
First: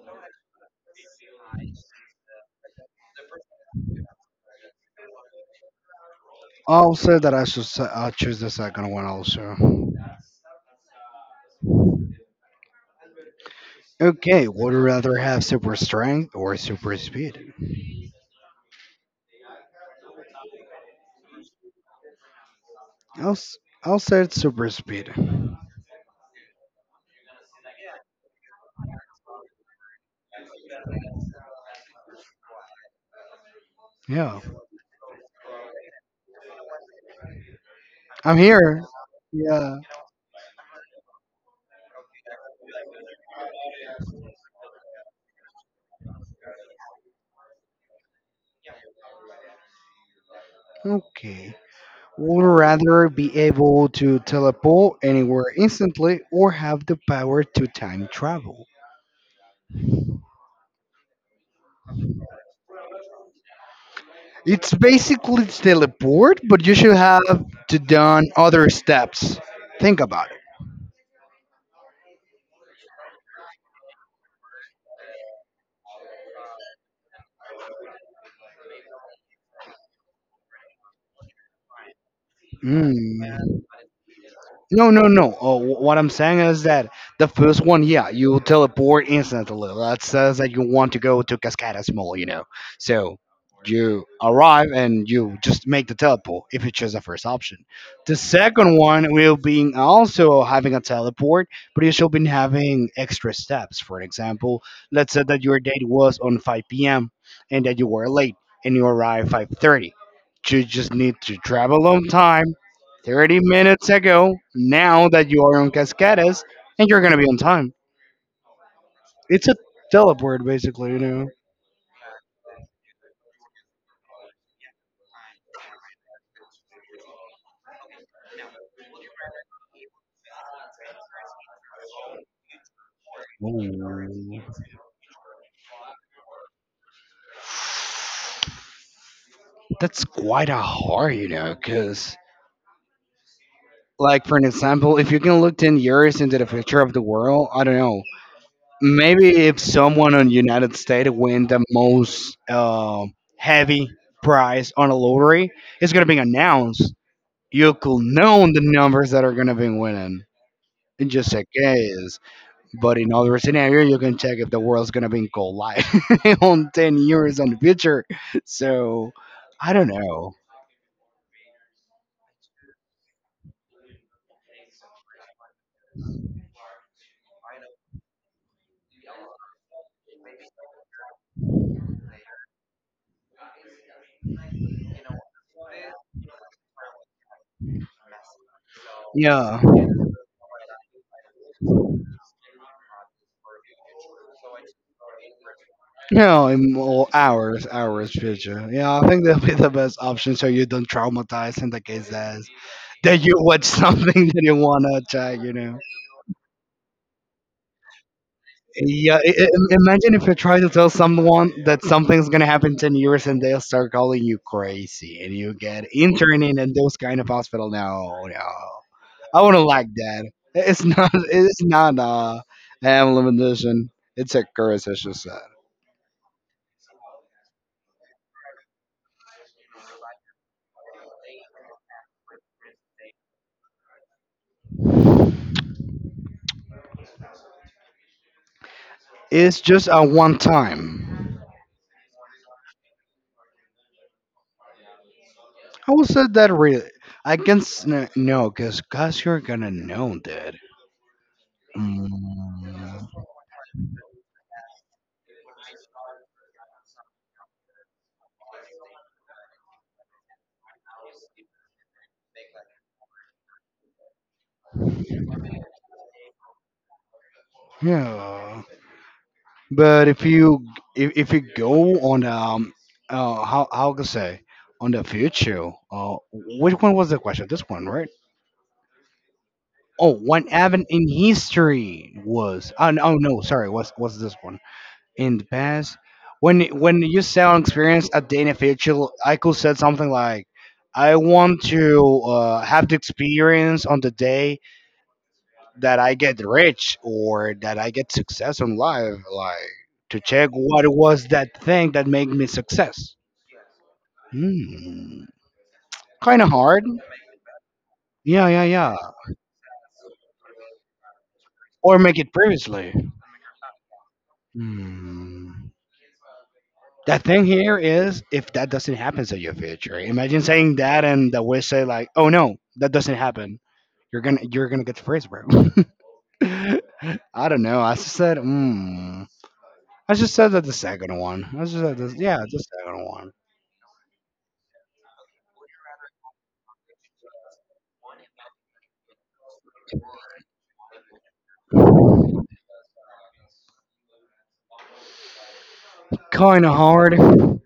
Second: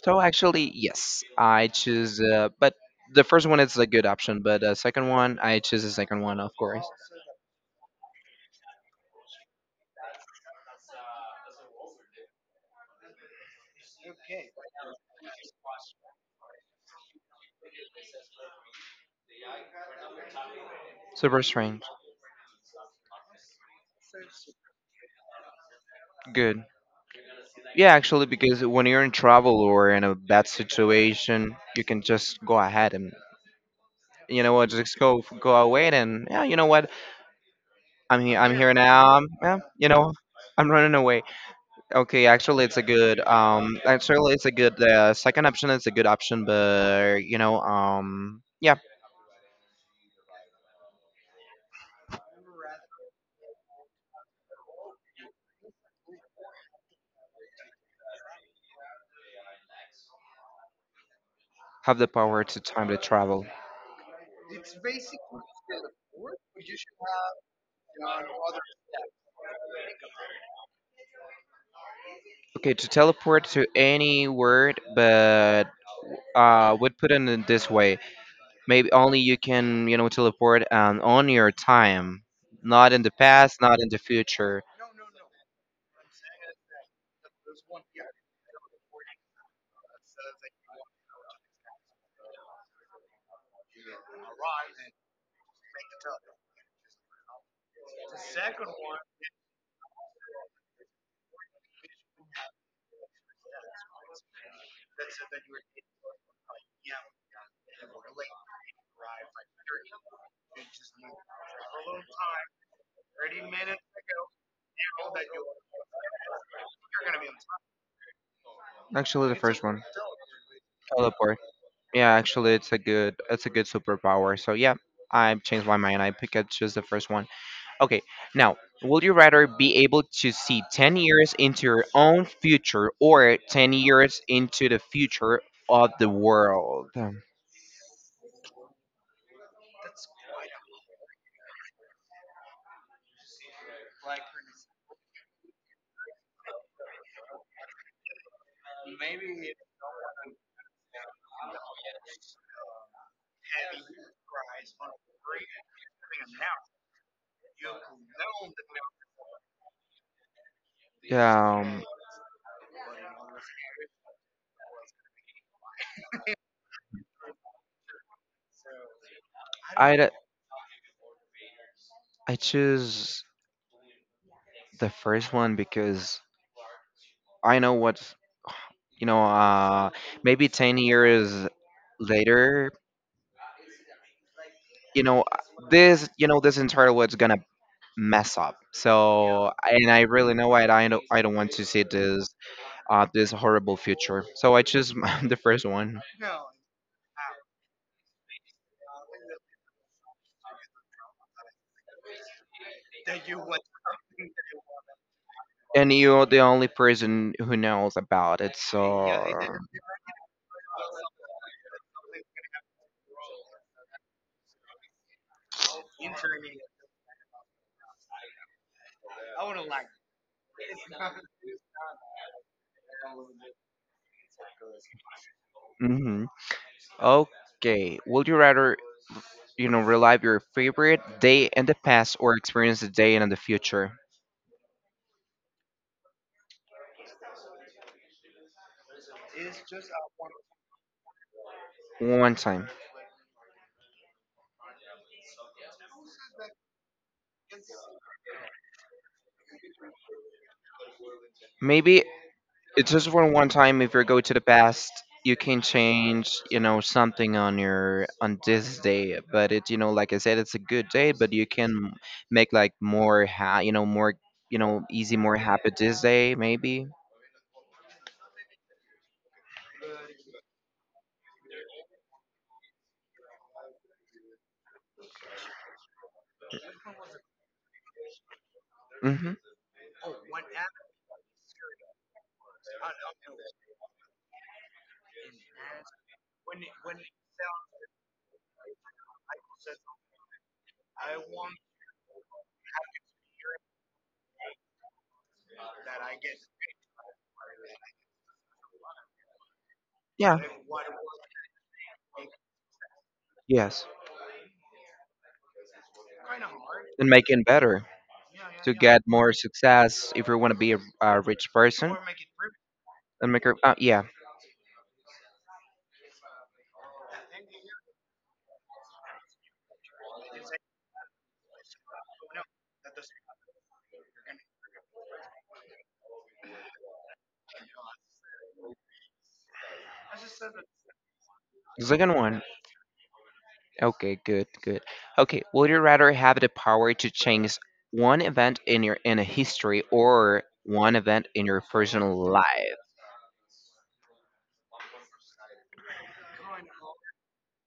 [SPEAKER 1] So actually, yes, I choose. But the first one is a good option, but second one, I choose the second one, of course.
[SPEAKER 2] I'll say that I should. I'll choose the second one also. Okay. Would you rather have super strength or super speed?
[SPEAKER 1] Super strange.
[SPEAKER 2] I'll. s- I'll say it's super speed.
[SPEAKER 1] Good. Yeah, actually, because when you're in trouble or in a bad situation, you can just go ahead and
[SPEAKER 2] Yeah.
[SPEAKER 1] you know what, just go away and yeah, you know what,
[SPEAKER 2] I'm
[SPEAKER 1] I'm here
[SPEAKER 2] here.
[SPEAKER 1] now. Yeah,
[SPEAKER 2] Yeah.
[SPEAKER 1] you know, I'm running away. Okay, actually, it's a good actually, it's a good second option. It's a good option, but you know, yeah,
[SPEAKER 2] Okay. Would you rather be able to teleport anywhere instantly or have the power to time travel?
[SPEAKER 1] have the power to time to travel.
[SPEAKER 2] It's basically still a board, but you should have to done other steps. Think about it.
[SPEAKER 1] Okay, to teleport to any word, but would put it in this way: maybe only you can, you know, teleport on your time, not in the past,
[SPEAKER 2] Mm.
[SPEAKER 1] not in the future.
[SPEAKER 2] No, no, no. Oh, what I'm saying is that the first one, yeah, you teleport instantly. That says that you want to go to Cascadas Mall, you know. So you arrive and you just make the teleport if you choose the first option. The second one will be also having a teleport, but you should be having extra steps. For example, let's say that your date was on 5 p.m. and that you were late and you arrive 5:30. You just need to travel on time 30 minutes ago, now that you are on Cascadas, and you're gonna be on time.
[SPEAKER 1] Actually, the
[SPEAKER 2] It's a
[SPEAKER 1] first one,
[SPEAKER 2] teleport, basically, you know.
[SPEAKER 1] teleport. Yeah, actually, it's a it's a good superpower. So yeah, I changed my mind. I pick up just the first one. Okay, now, would you rather be able to see 10 years into your own future or 10 years
[SPEAKER 2] Ooh.
[SPEAKER 1] into the future of the world?
[SPEAKER 2] That's quite a hard, you know, because, like, for an example, if you can look 10 years into the future of the world, I don't know, maybe if someone on United States win the most heavy prize on a lottery, it's going to be announced. You could know the numbers that are going to be winning in just
[SPEAKER 1] Yeah,
[SPEAKER 2] a case. But in other scenario, you can check if the world's gonna be in cold light on 10 years on the future. So I don't
[SPEAKER 1] I d-
[SPEAKER 2] know.
[SPEAKER 1] I choose the first one because I know what you know. Maybe 10 years later, you know uh, this. You know this entire world's gonna mess up. So
[SPEAKER 2] Yeah,
[SPEAKER 1] and I really know it. I don't want to see this. This horrible future. So I choose the first one.
[SPEAKER 2] no, in more hours, hours future. Yeah, I think that'll be the best option so you don't traumatize in the case that that you watch something that you wanna check. You know.
[SPEAKER 1] And you're the only person who knows about it. So.
[SPEAKER 2] Yeah, imagine if you try to tell someone that something's gonna happen in 10 years and they'll start calling you crazy and you get interning in those kind of hospital. No, no. I wouldn't like that. It's not. It's not an emblem edition. It's a curse, I should say.
[SPEAKER 1] Mhm. Okay. Would you rather relive your favorite day in the past or experience the day in the future.
[SPEAKER 2] It's just a one time.
[SPEAKER 1] One time.
[SPEAKER 2] I will say that really. I can s- n- No, cause cause you're gonna know that.
[SPEAKER 1] Maybe it's just
[SPEAKER 2] Mm,
[SPEAKER 1] for one time if you go to the past you can change, you know, something on your on this day. But it you know, like I said, it's a good day, but you can make like more ha you know, more you know, easy, more happy this day, maybe.
[SPEAKER 2] yeah, but if you if you go on how can I say, on the future. Which one was the question? This one, right?
[SPEAKER 1] Mm-hmm.
[SPEAKER 2] Oh, one event in history was. Oh no, oh, no, sorry, what's this one? In the past. When you sound experience at the NFL, I could said something like, "I want to have the experience on the day that I get rich or that I get success in life, like to
[SPEAKER 1] Yeah.
[SPEAKER 2] check what was that thing that made me success."
[SPEAKER 1] Yes.
[SPEAKER 2] Hmm. Kind of hard.
[SPEAKER 1] And make it better
[SPEAKER 2] Yeah, yeah,
[SPEAKER 1] to
[SPEAKER 2] yeah.
[SPEAKER 1] get more success if you want to be a rich person
[SPEAKER 2] Or make it previously.
[SPEAKER 1] and make her yeah.
[SPEAKER 2] Hmm. The thing here is, if that doesn't happen at your future, imagine saying that and the wish say like, "Oh no, that doesn't happen." You're gonna get freeze, bro. I don't know. I just said, mm. I just said that the second one. I just
[SPEAKER 1] The
[SPEAKER 2] said
[SPEAKER 1] second
[SPEAKER 2] this, yeah,
[SPEAKER 1] one.
[SPEAKER 2] the second one.
[SPEAKER 1] Okay, good, good. Okay, would you rather have the power to change one event in your in a history or one event in your personal life?
[SPEAKER 2] Kind of hard, you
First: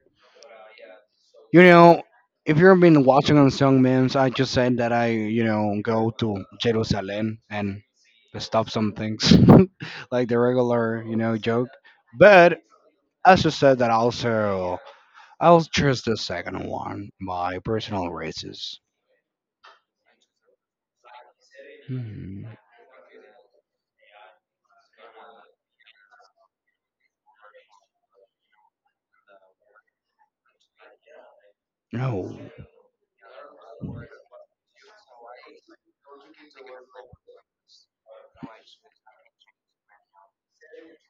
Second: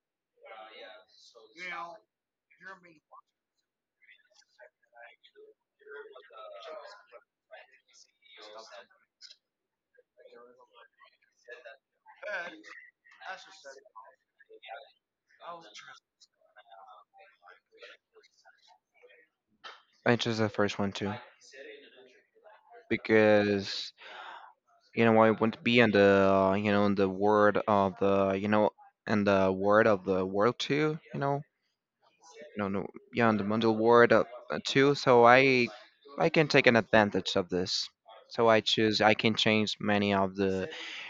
[SPEAKER 2] know. If you've been watching on Song Memes, I just said that I, you know, go to Jerusalem and stop some things, like the regular, you know, joke. But, as you said that also, I'll choose the second one, my personal races.
[SPEAKER 1] I chose the first one too
[SPEAKER 2] Hmm.
[SPEAKER 1] because I want to be in the in the word of the and the word of the world too. You know
[SPEAKER 2] No.
[SPEAKER 1] no, no, yeah, on the Mundell Ward too. So I can take an advantage of this. So I choose. I can change many of the,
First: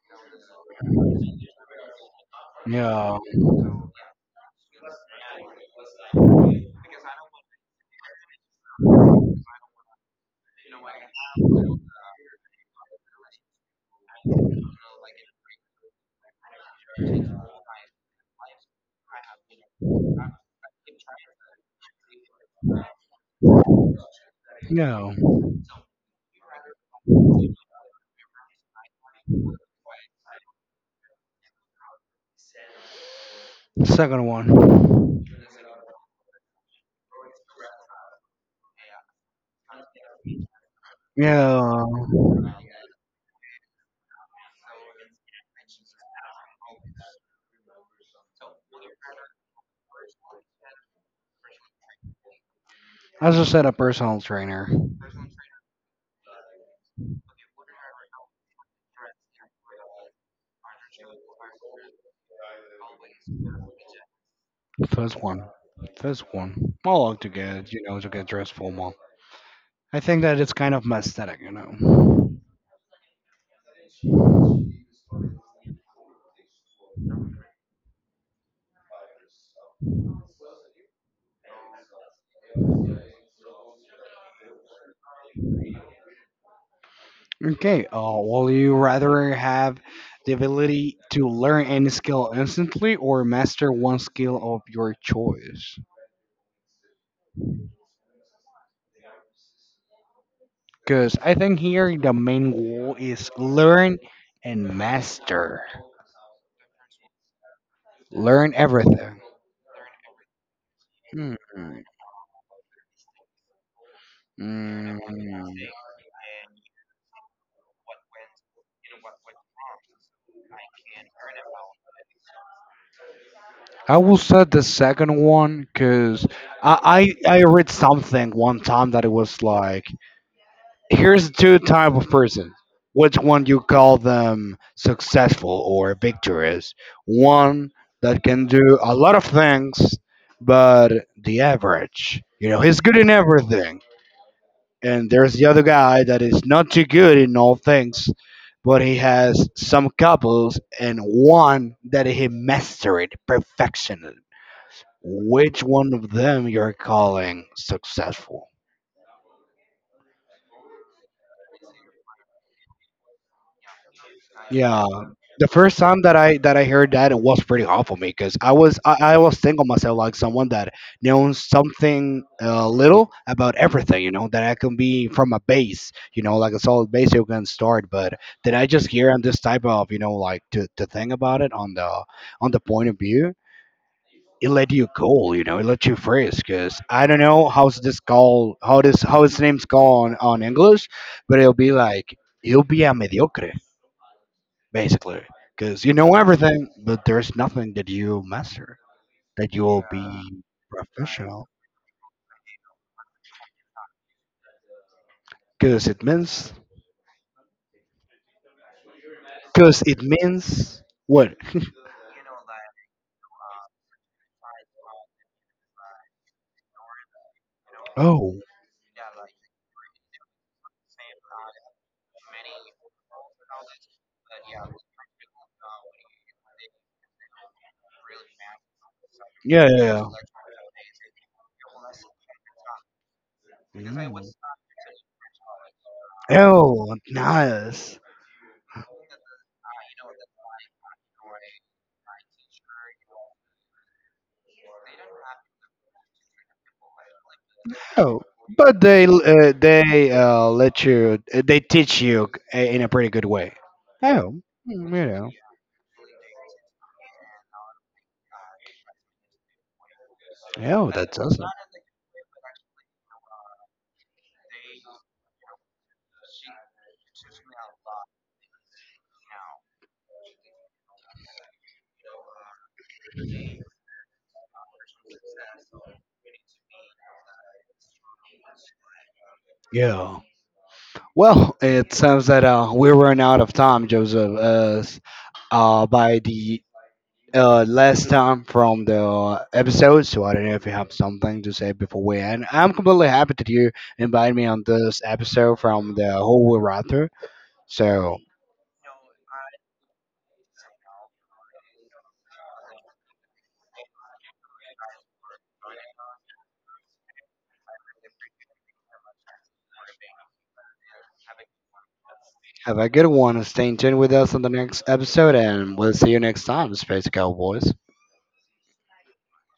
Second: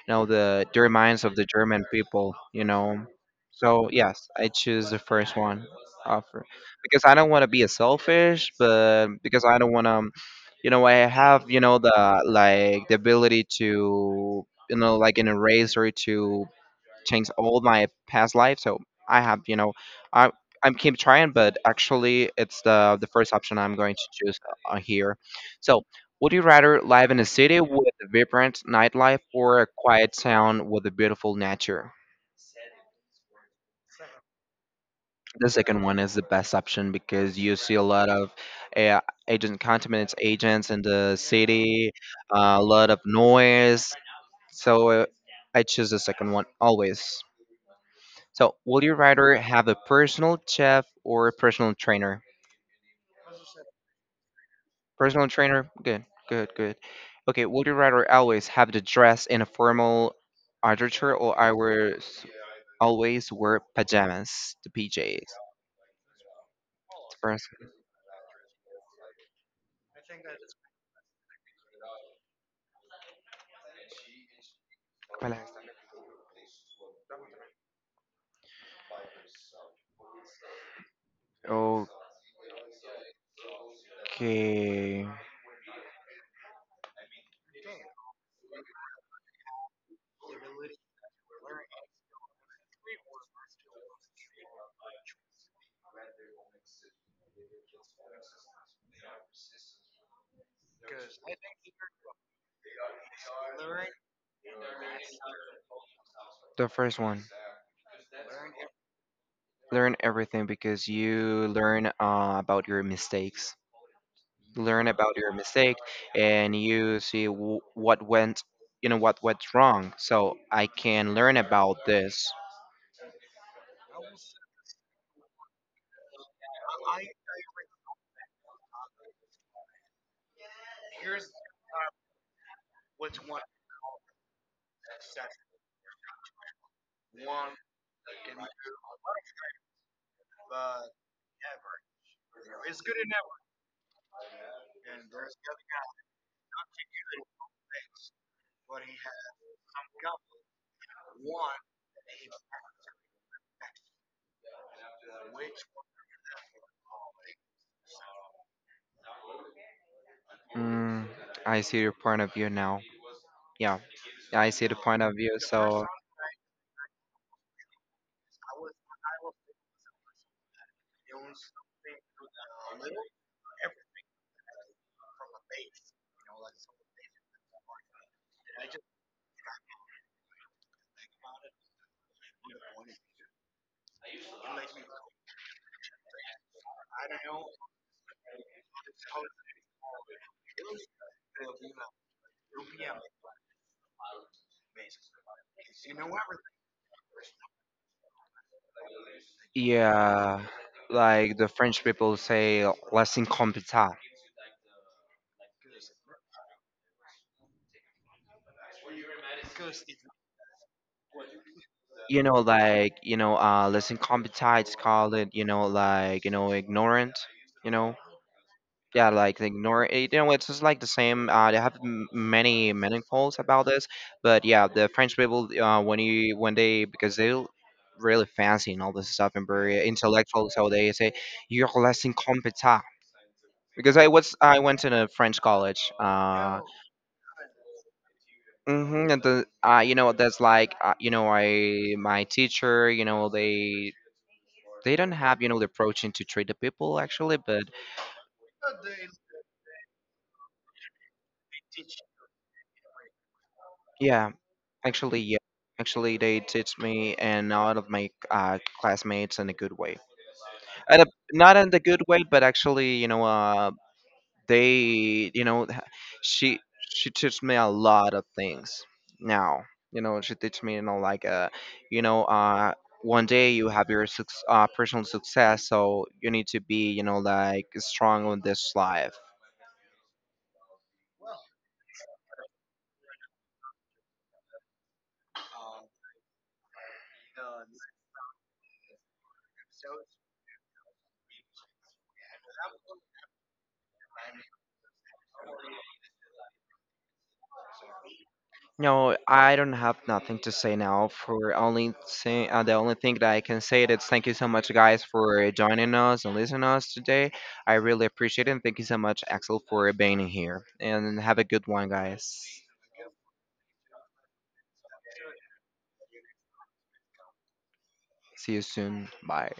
[SPEAKER 1] you know, their minds of the German people. You know,
[SPEAKER 2] Yeah.
[SPEAKER 1] so yes, I choose the first one offer because I don't want to be a selfish, but because I don't want to, you know, I have the like the ability to like in a race or to changed all my past life. So I have, you know, I I'm keep trying, but actually it's the first option I'm going to choose
[SPEAKER 2] Yeah.
[SPEAKER 1] here. So would you rather live in a city with a vibrant nightlife or a quiet town with a beautiful nature?
[SPEAKER 2] Second one.
[SPEAKER 1] The second one is the best option because you see a lot of uh, agent contaminants agents in the
[SPEAKER 2] Yeah.
[SPEAKER 1] city, a lot of noise. So I choose the second one always. So, will you rather have a personal chef or a personal trainer?
[SPEAKER 2] As I said, a personal trainer.
[SPEAKER 1] Personal trainer, good, good, good. Okay, would you rather always have to dress in a formal underwear or always wear pajamas, the
[SPEAKER 2] First
[SPEAKER 1] PJs?
[SPEAKER 2] one. First one. I
[SPEAKER 1] The
[SPEAKER 2] like to
[SPEAKER 1] first,
[SPEAKER 2] get, you know, to get dressed formal. I think that it's kind of my aesthetic, you know.
[SPEAKER 1] ¿cuál es esta? Okay,
[SPEAKER 2] Okay. Will you rather have the ability to learn any skill instantly or master one skill of your choice? Because I think here the main goal is learn and master.
[SPEAKER 1] the first one.
[SPEAKER 2] Learn everything.
[SPEAKER 1] Learn everything because
[SPEAKER 2] Hmm.
[SPEAKER 1] you learn about your mistakes. Learn
[SPEAKER 2] Mm.
[SPEAKER 1] about your mistake and you see what went what went wrong, so I can learn about this.
[SPEAKER 2] I will say the second one because I read something one time that it was like, here's two type of person. Which one you call them successful or victorious? One that can do a lot of things, but the average. You know, he's good in everything. And there's the other guy that is not too good in all things, but he has some couples and one that he mastered perfection. Which one of them you're calling successful?
[SPEAKER 1] Mm, I see your point of view now. Yeah, I see the
[SPEAKER 2] Yeah,
[SPEAKER 1] point of view.
[SPEAKER 2] the first
[SPEAKER 1] So
[SPEAKER 2] time that I heard that, it was pretty hard for me because I was thinking of myself like someone that knows something, little about everything, you know, that I can be from a base, you know, like a solid base you can start. But then I just hear on this type of, you know, like to think about it on the point of view. It let you go, you know. It let you freeze, cause I don't know how's this called, how this, how his name's called on English, but it'll be like you'll be a mediocre, basically, because you know everything, but there's nothing that you master, that you will
[SPEAKER 1] yeah,
[SPEAKER 2] be
[SPEAKER 1] like the
[SPEAKER 2] professional.
[SPEAKER 1] French people say, less incompetent.
[SPEAKER 2] Because it means, because it means what?
[SPEAKER 1] You know like less incompetent. It's called it you know like you know ignorant, you know.
[SPEAKER 2] Oh,
[SPEAKER 1] Yeah, like they ignore it, you know, it's just like the same. They have many meaningfuls about this. But yeah, the French people, when you when they, because they really fancy and all this stuff and
[SPEAKER 2] yeah,
[SPEAKER 1] very
[SPEAKER 2] yeah,
[SPEAKER 1] intellectual, so they say you're less incompetent
[SPEAKER 2] yeah.
[SPEAKER 1] because
[SPEAKER 2] Mm.
[SPEAKER 1] I went to a French college.
[SPEAKER 2] Oh, nice.
[SPEAKER 1] Hmm. And the you know that's like you know, I my teacher, you know, they don't have, you know, the approach to treat the people actually. But
[SPEAKER 2] Oh, but they let you, they teach you in a pretty good way.
[SPEAKER 1] yeah,
[SPEAKER 2] Oh, mm, you
[SPEAKER 1] actually,
[SPEAKER 2] know.
[SPEAKER 1] yeah. Actually, they teach me and a lot of my classmates in a good way.
[SPEAKER 2] Oh,
[SPEAKER 1] And a,
[SPEAKER 2] that's awesome.
[SPEAKER 1] not in the good way, but actually, you know, they, you know, she she teaches me a lot of things now. You know, she teaches me, you know, like, you know, one day you have your suc personal success, so you need to be, you know, like strong on this life.
[SPEAKER 2] Yeah. Well, it sounds that we run out of time, Joseph. As by the last time from the episode, so I don't know if you have something to say before we end. I'm completely happy that you invited me on this episode from the whole writer. So
[SPEAKER 1] No, I don't have nothing to say now. For only thing, the only thing that I can say is thank you so much, guys, for joining us and listening to us today. I really appreciate it. And thank you so much, Axel, for being here. And have a good one, guys.
[SPEAKER 2] have a good one. Stay tuned with us on the next episode, and we'll see you next time, Space Cowboys.
[SPEAKER 1] See you soon. Bye.